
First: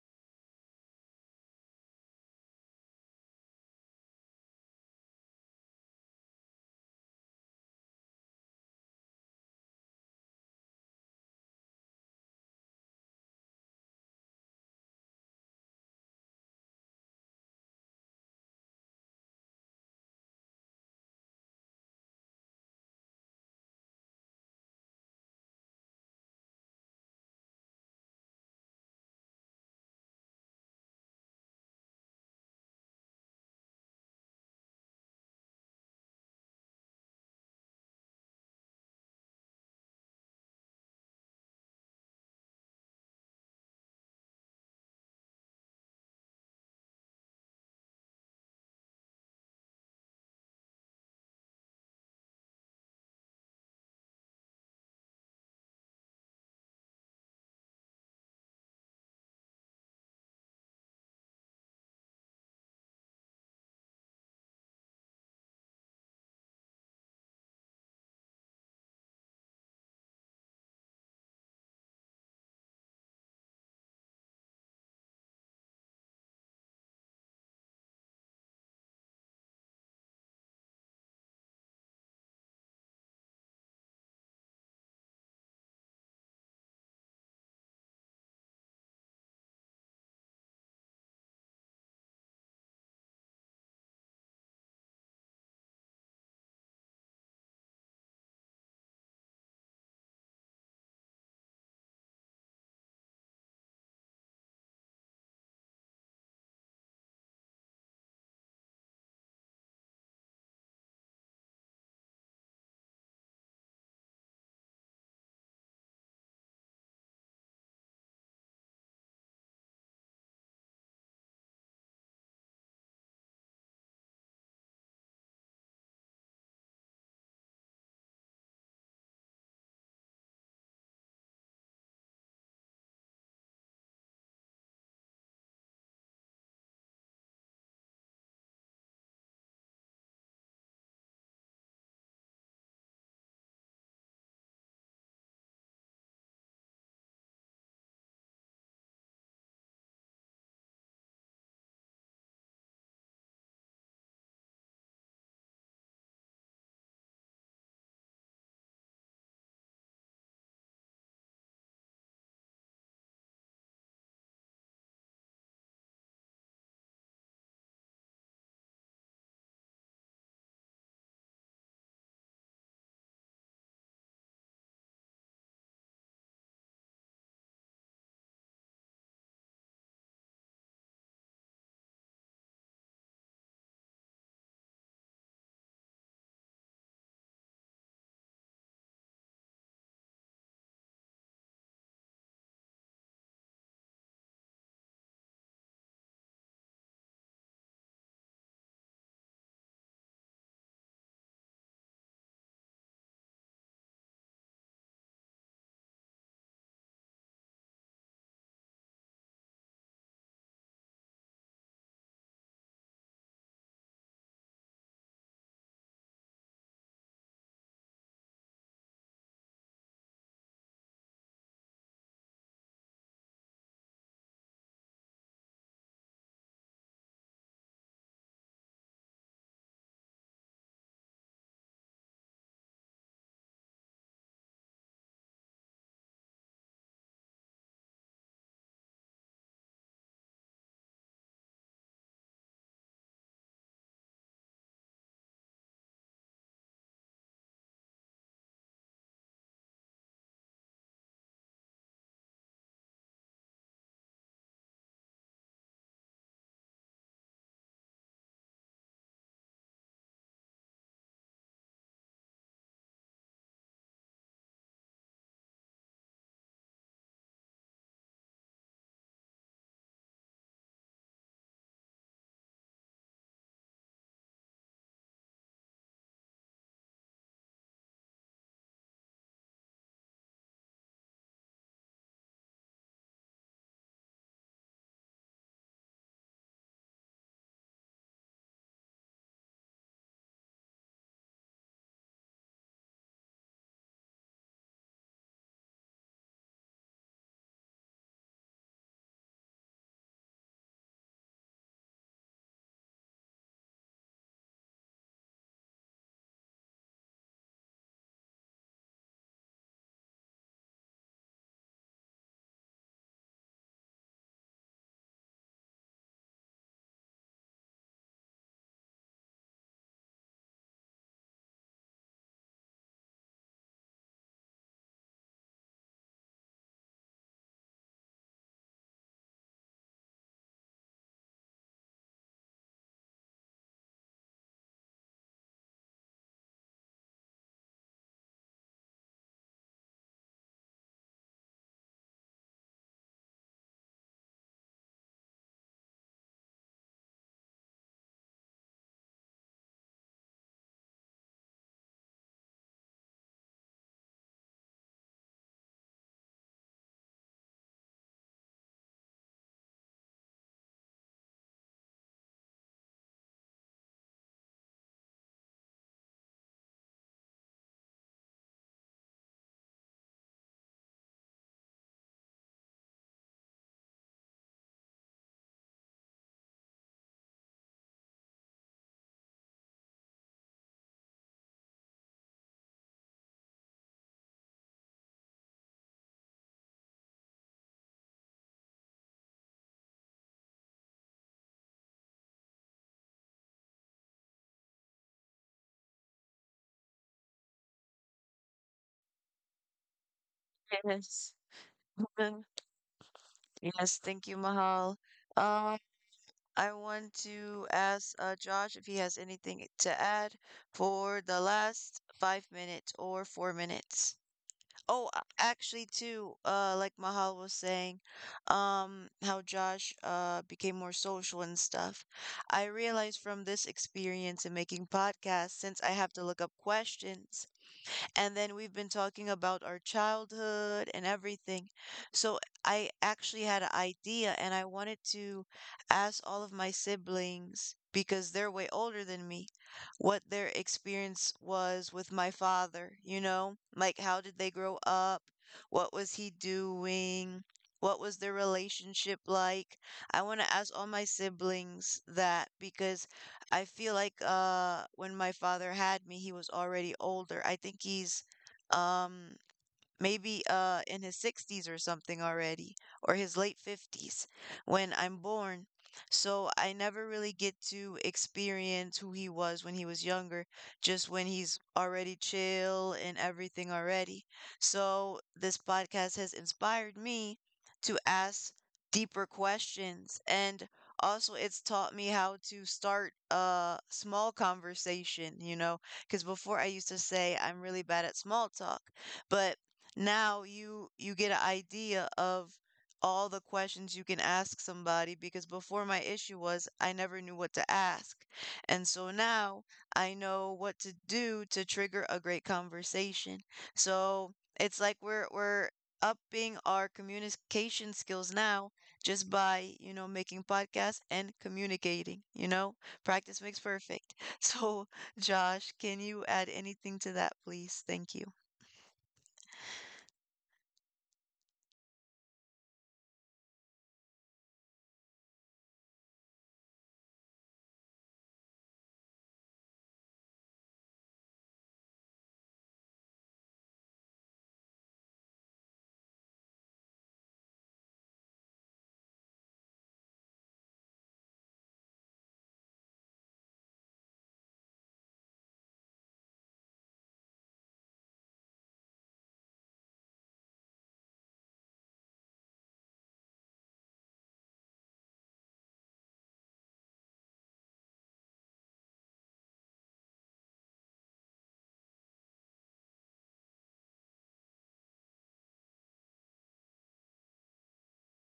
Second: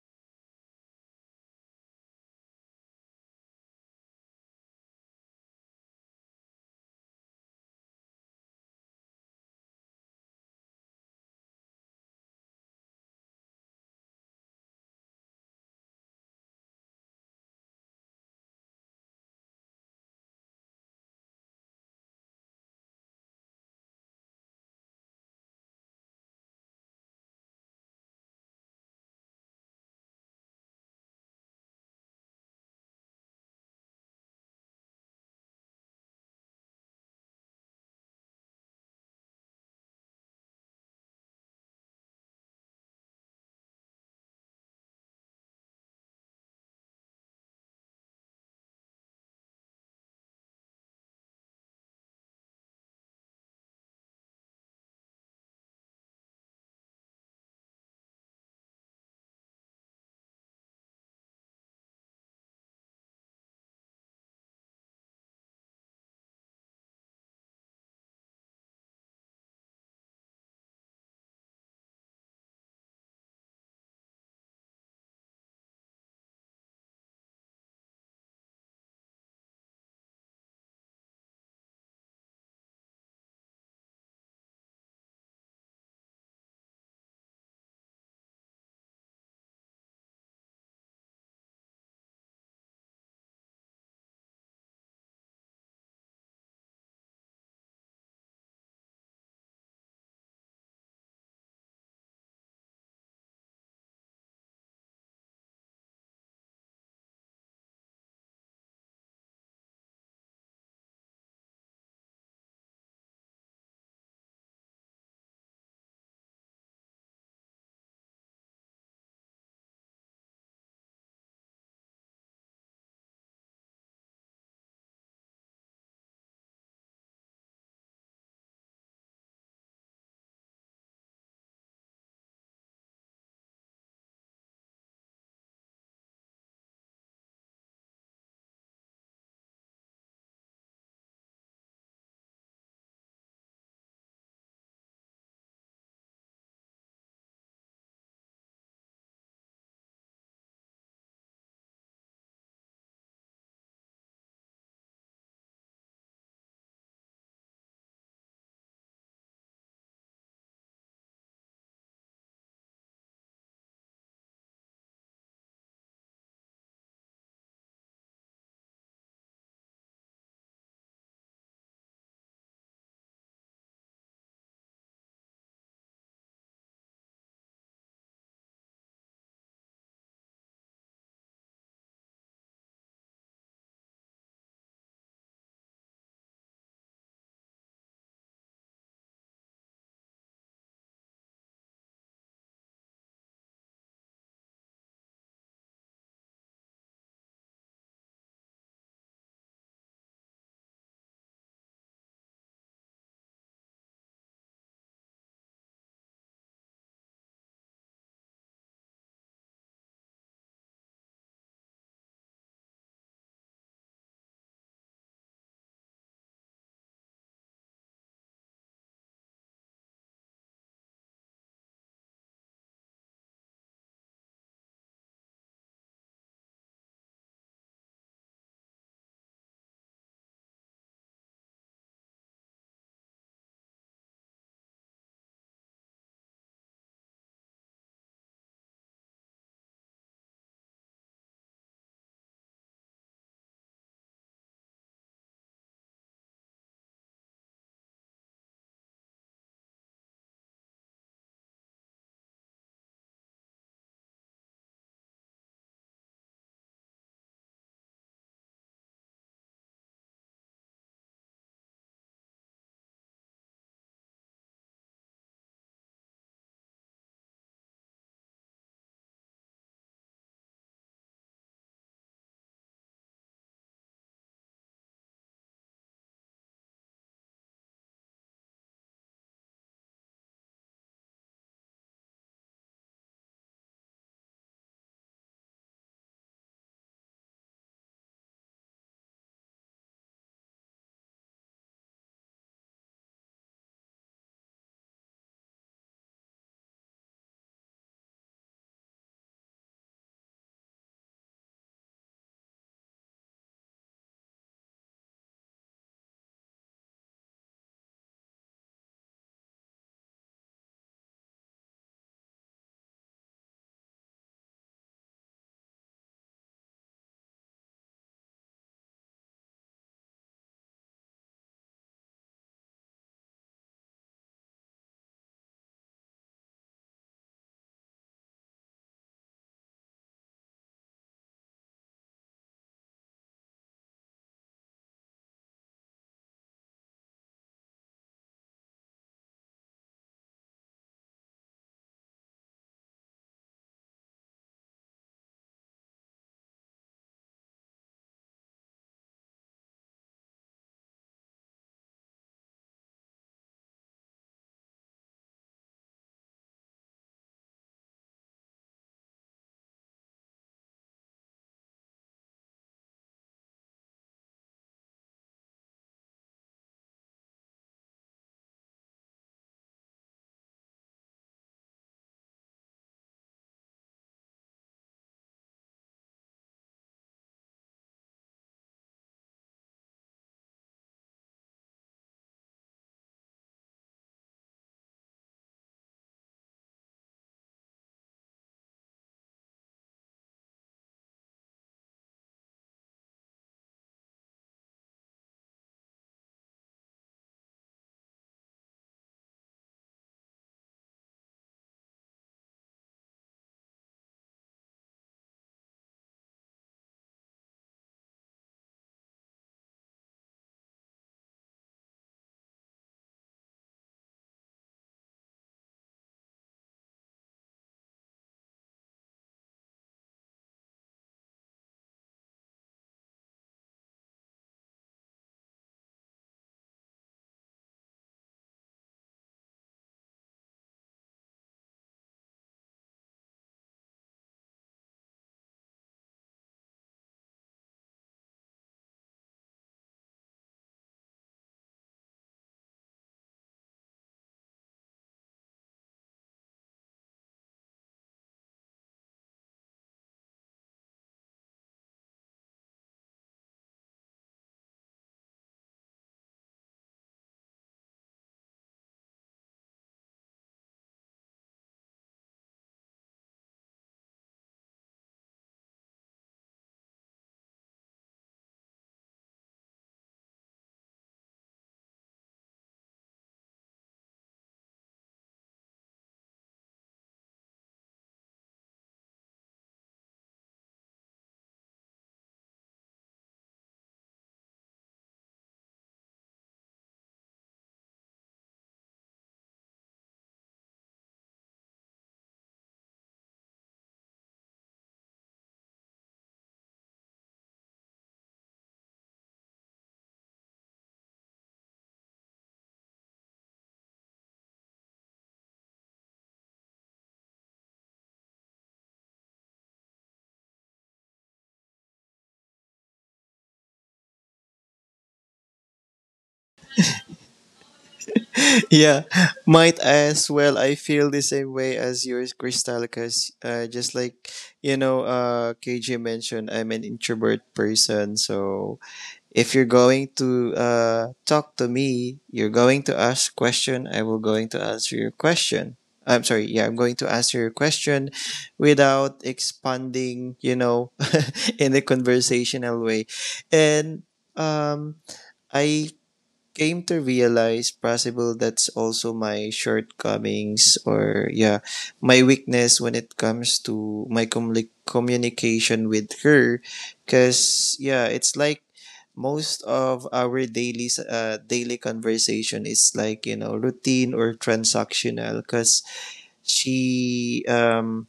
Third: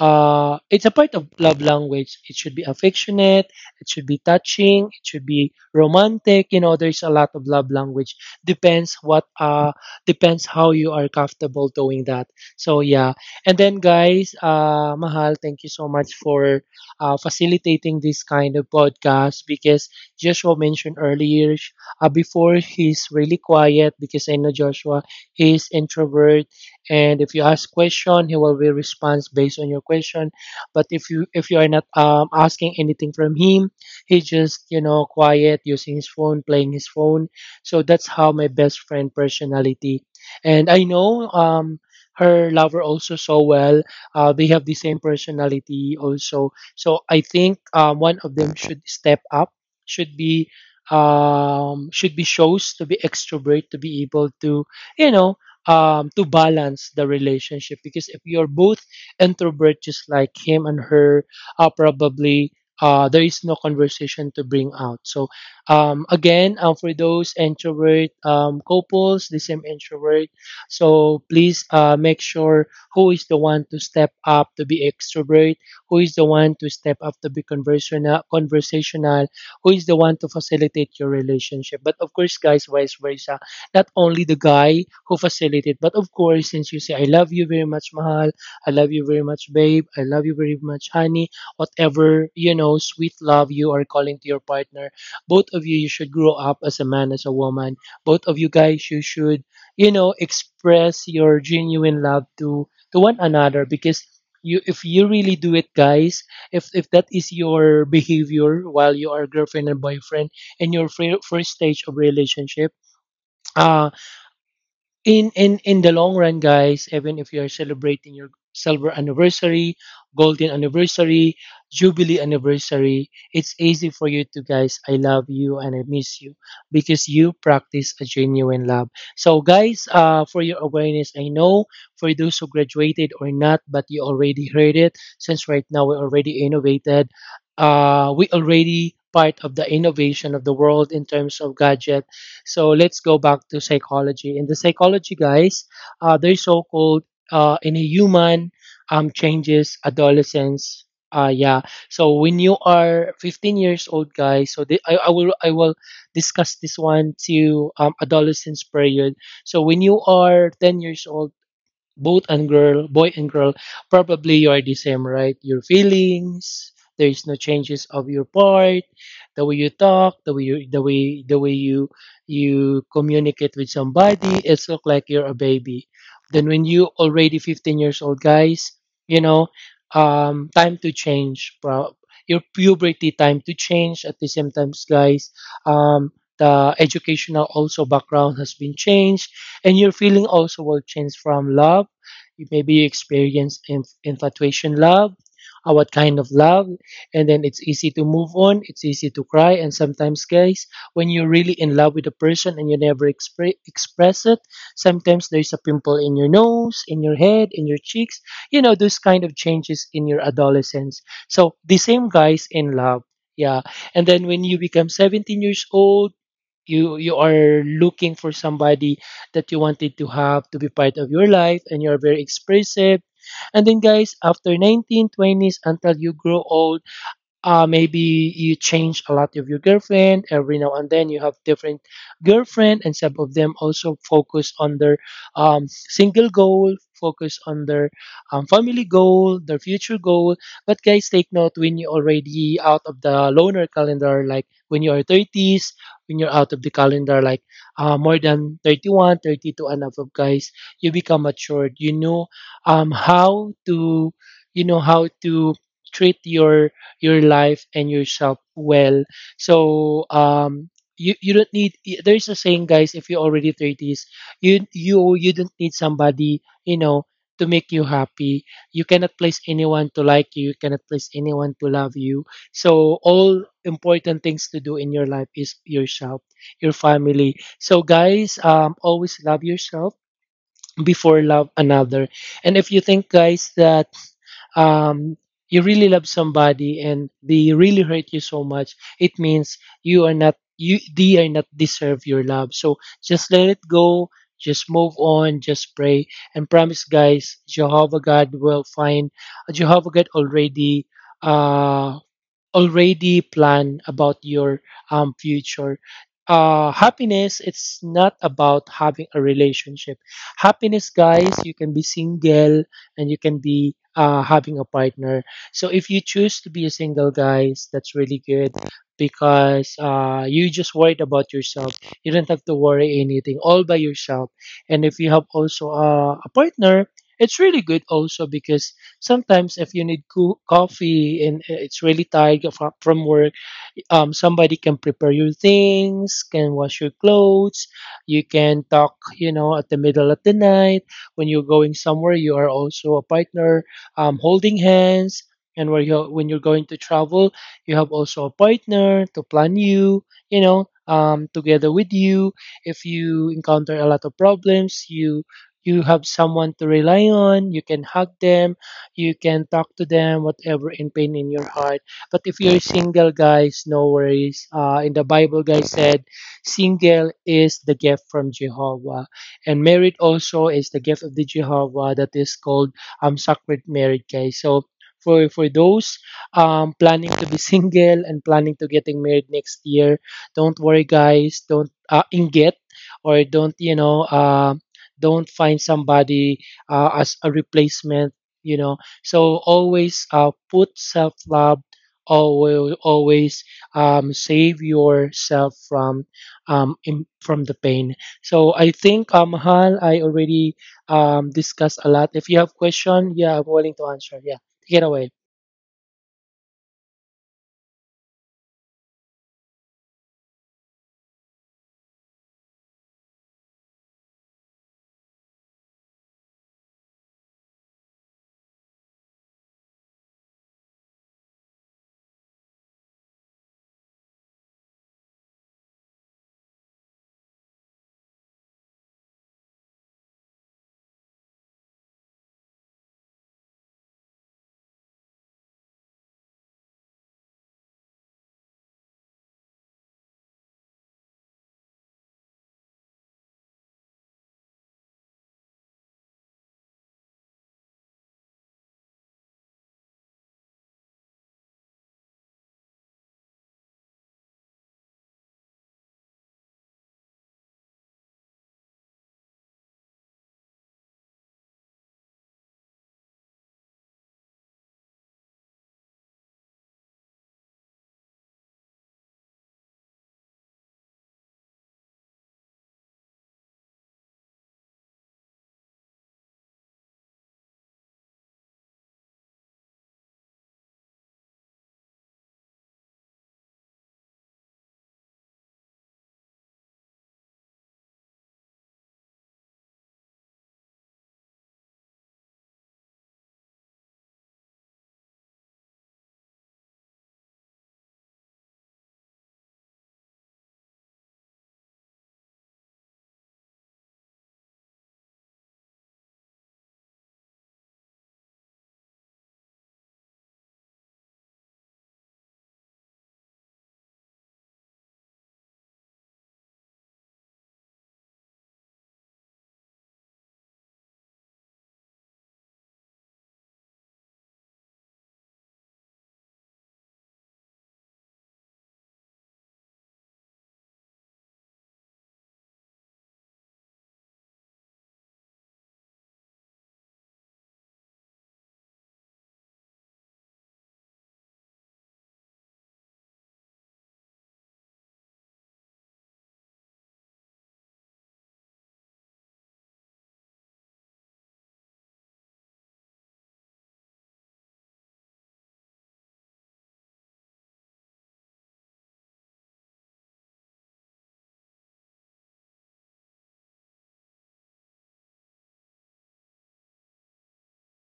it's a part of love language. It should be affectionate. It should be touching. It should be romantic. There's a lot of love language. Depends what uh depends how you are comfortable doing that. So yeah, and then guys, Mahal, thank you so much for facilitating this kind of podcast because Joshua mentioned earlier before, he's really quiet because I know Joshua is introvert. And if you ask question, he will be response based on your question. But if you are not asking anything from him, he just, you know, quiet using his phone, playing his phone. So that's how my best friend personality. And I know her lover also so well. They have the same personality also, so I think one of them should step up, should be, should be shows to be extrovert, to be able to, you know, to balance the relationship. Because if you're both introvert just like him and her, probably there is no conversation to bring out. So again, for those introvert couples, the same introvert, so please make sure who is the one to step up to be extrovert, who is the one to step up to be conversational, who is the one to facilitate your relationship. But of course guys, vice versa, not only the guy who facilitated, but of course, since you say, I love you very much, Mahal, I love you very much, babe, I love you very much, honey, whatever, you know, sweet love you are calling to your partner, both of you, you should grow up as a man, as a woman. Both of you guys, you should, you know, express your genuine love to one another. Because you, if you really do it guys, if that is your behavior while you are girlfriend and boyfriend in your first stage of relationship, ah, in the long run guys, even if you're celebrating your silver anniversary, golden anniversary, jubilee anniversary, it's easy for you to guys, I love you and I miss you, because you practice a genuine love. So guys, uh, for your awareness, I know, for those who graduated or not, but you already heard it. Since right now we already innovated, uh, we already part of the innovation of the world in terms of gadget. So let's go back to psychology. In the psychology, guys, there's so-called in a human changes adolescence. Yeah. So when you are 15 years old, guys, so the, I will discuss this one to adolescence period. So when you are 10 years old, both and girl, boy and girl, probably you are the same, right? Your feelings, there is no changes of your part, the way you talk, the way you, the way you you communicate with somebody, it's look like you're a baby. Then when you already 15 years old, guys, you know, time to change. Your puberty time to change at the same times, guys. Um, the educational also background has been changed, and your feeling also will change from love. You maybe experience infatuation love, what kind of love, and then it's easy to move on. It's easy to cry, and sometimes, guys, when you're really in love with a person and you never express it, sometimes there's a pimple in your nose, in your head, in your cheeks. You know those kind of changes in your adolescence. So the same guys in love. Yeah. And then when you become 17 years old, you are looking for somebody that you wanted to have to be part of your life, and you are very expressive. And then guys, after 19 20s until you grow old, maybe you change a lot of your girlfriend. Every now and then you have different girlfriend, and some of them also focus on their single goal, focus on their family goal, their future goal. But guys, take note, when you already out of the loner calendar, like when you are 30s, when you're out of the calendar, like more than 31, 32 and above, guys, you become matured, you know, how to, you know, how to treat your life and yourself well. So you don't need there's a saying guys, if you're already 30s, you don't need somebody, you know, to make you happy. You cannot place anyone to like you cannot place anyone to love you. So all important things to do in your life is yourself, your family. So guys, always love yourself before love another. And if you think guys that um, you really love somebody and they really hurt you so much, it means you are not you they are not deserve your love. So just let it go. Just move on. Just pray and promise, guys. Jehovah God will find. Jehovah God already. Uh, already plan about your future, happiness. It's not about having a relationship, happiness, guys. You can be single, and you can be, having a partner. So if you choose to be a single guys, that's really good, because you just worried about yourself, you don't have to worry anything all by yourself. And if you have also a partner, it's really good also, because sometimes if you need coffee, and it's really tired you from work, somebody can prepare your things, can wash your clothes. You can talk, you know, at the middle of the night when you're going somewhere. You are also a partner, holding hands. And where you when you're going to travel, you have also a partner to plan you, you know, together with you. If you encounter a lot of problems, you have someone to rely on. You can hug them, you can talk to them, whatever in pain in your heart. But if you're single, guys, no worries. In the Bible, guys said, single is the gift from Jehovah, and married also is the gift of the Jehovah. That is called sacred marriage, guys. So for those planning to be single and planning to getting married next year, don't worry, guys. Don't inget, or don't, you know, don't find somebody as a replacement, you know. So always put self love, always save yourself from from the pain. So I think Hal, I already Yes. Discussed a lot. If you have question, yeah, I'm Yes, willing to thank you, answer. Yeah, Mahal. take it away. Um, I want to ask Josh if he has anything to add for the last 5 minutes or 4 minutes. Oh, actually, too, like Mahal was saying, how Josh became more social and stuff. I realized from this experience in making podcasts, since I have to look up questions, and then we've been talking about our childhood and everything. So I actually had an idea and I wanted to ask all of my siblings, because they're way older than me, what their experience was with my father, you know? Like, how did they grow up? What was he doing? What was their relationship like? I want to ask all my siblings that because I feel like when my father had me, he was already older. I think he's um maybe in his 60s or something already or his late 50s when I'm born. So I never really get to experience who he was when he was younger, just when he's already chill and everything already. So this podcast has inspired me to ask deeper questions and also it's taught me how to start a small conversation, because before I used to say I'm really bad at small talk, but now you get an idea of all the questions you can ask somebody because before my issue was I never knew what to ask. And so now I know what to do to trigger a great conversation. So it's like we're upping our communication skills now just by, making podcasts and communicating, you know? Practice makes perfect. So, Josh, can you add anything to that, please? Thank you. Yeah, might as well. I feel the same way as yours, Crystal, because just like you know, KJ mentioned, I'm an introvert person. So if you're going to talk to me, you're going to ask question. I will going to answer your question. I'm sorry. Yeah, I'm going to answer your question without expanding, you know, in a conversational way. And um, I came to realize possible that's also my shortcomings, or yeah, my weakness when it comes to my communication with her. Cause yeah, it's like most of our daily conversation is like, you know, routine or transactional, because she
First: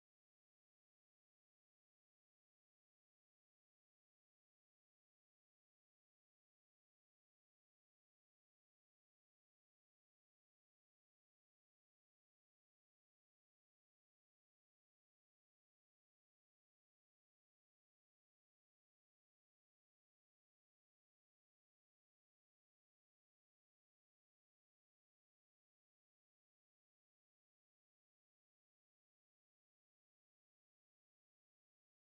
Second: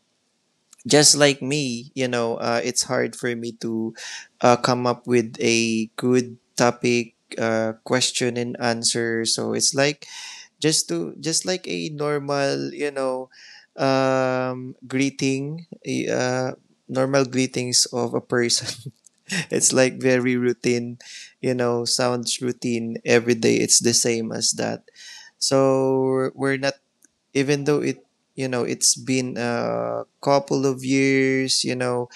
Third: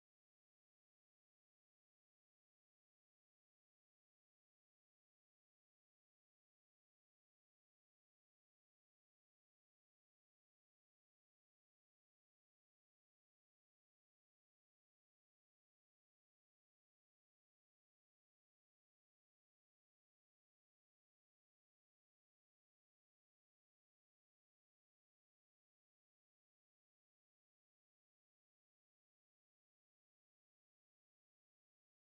just like me, you know, it's hard for me to come up with a good topic, question and answer. So it's like, just to just like a normal, you know, greeting, normal greetings of a person. It's like very routine, you know, sounds routine every day, it's the same as that. So we're not, even though it you know it's been a couple of years, you know,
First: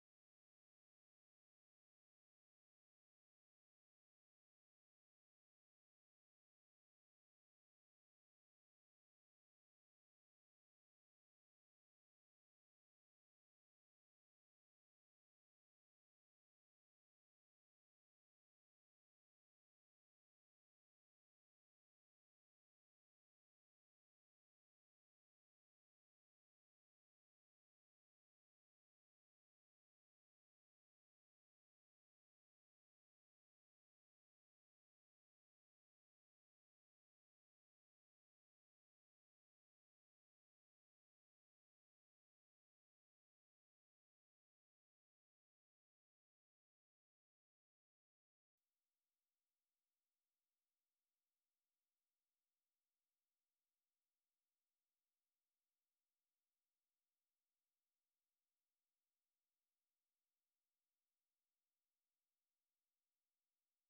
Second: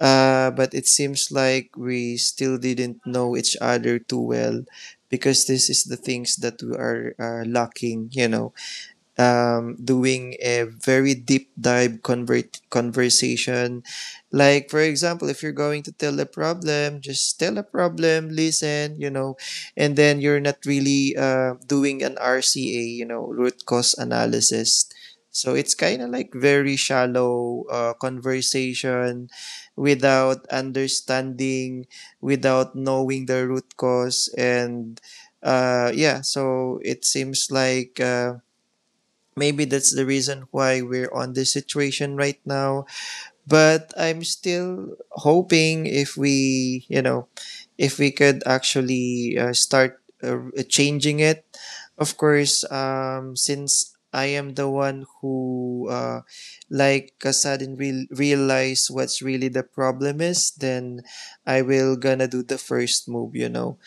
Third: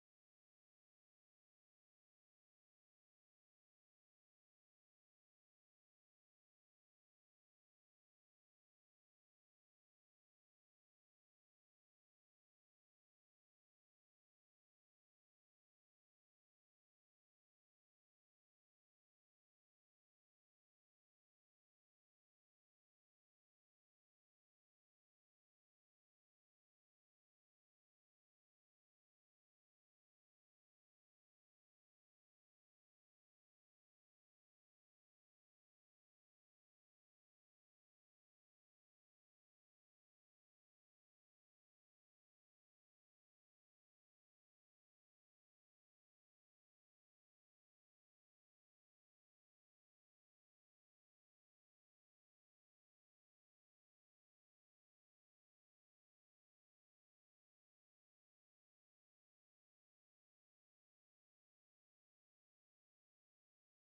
but it seems like we still didn't know each other too well, because this is the things that we are lacking, you know, doing a very deep dive convert conversation. Like for example, if you're going to tell a problem, just tell a problem, listen, you know, and then you're not really doing an RCA, you know, root cause analysis. So it's kind of like very shallow conversation, without understanding, without knowing the root cause. And yeah So it seems like maybe that's the reason why we're on this situation right now. But I'm still hoping if we, you know, if we could actually start changing it. Of course, since I am the one who, like sudden realize what's really the problem is, then I will gonna do the first move, you know,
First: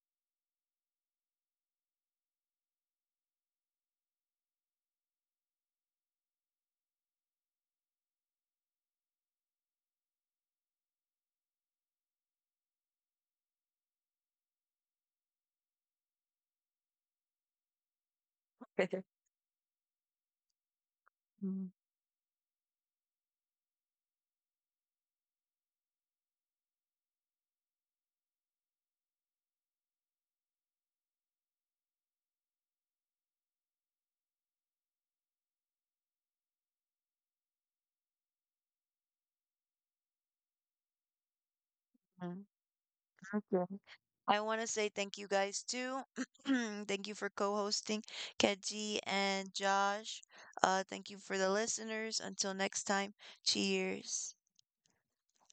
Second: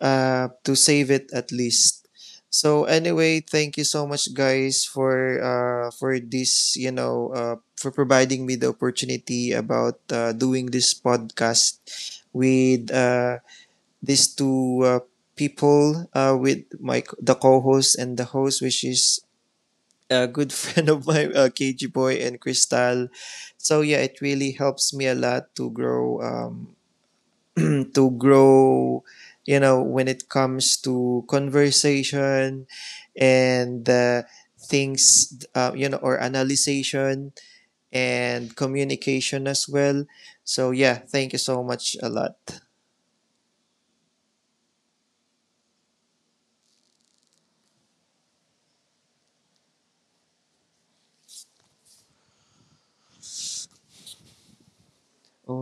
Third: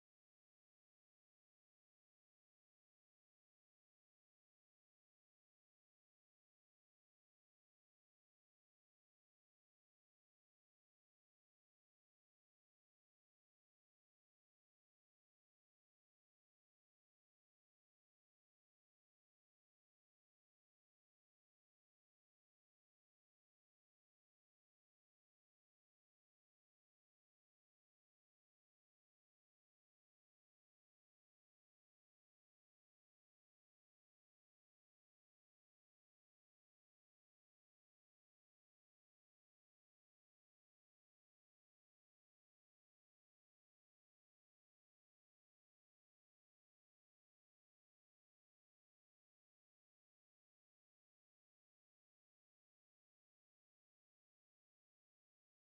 to save it at least. So anyway, thank you so much, guys, for this. You know, for providing me the opportunity about doing this podcast with these two people, with my the co-host and the host, which is a good friend of mine, Mhm. KG Boy and Crystal. So yeah, it really helps me a lot to grow, to grow, you know, when it comes to conversation and things, you know, or analyzation and communication as well. So yeah, thank you so much a lot. Okay. I want to say thank you guys too. Thank you for co-hosting, Keji and Josh. Thank you for the listeners. Until next time, cheers. Oh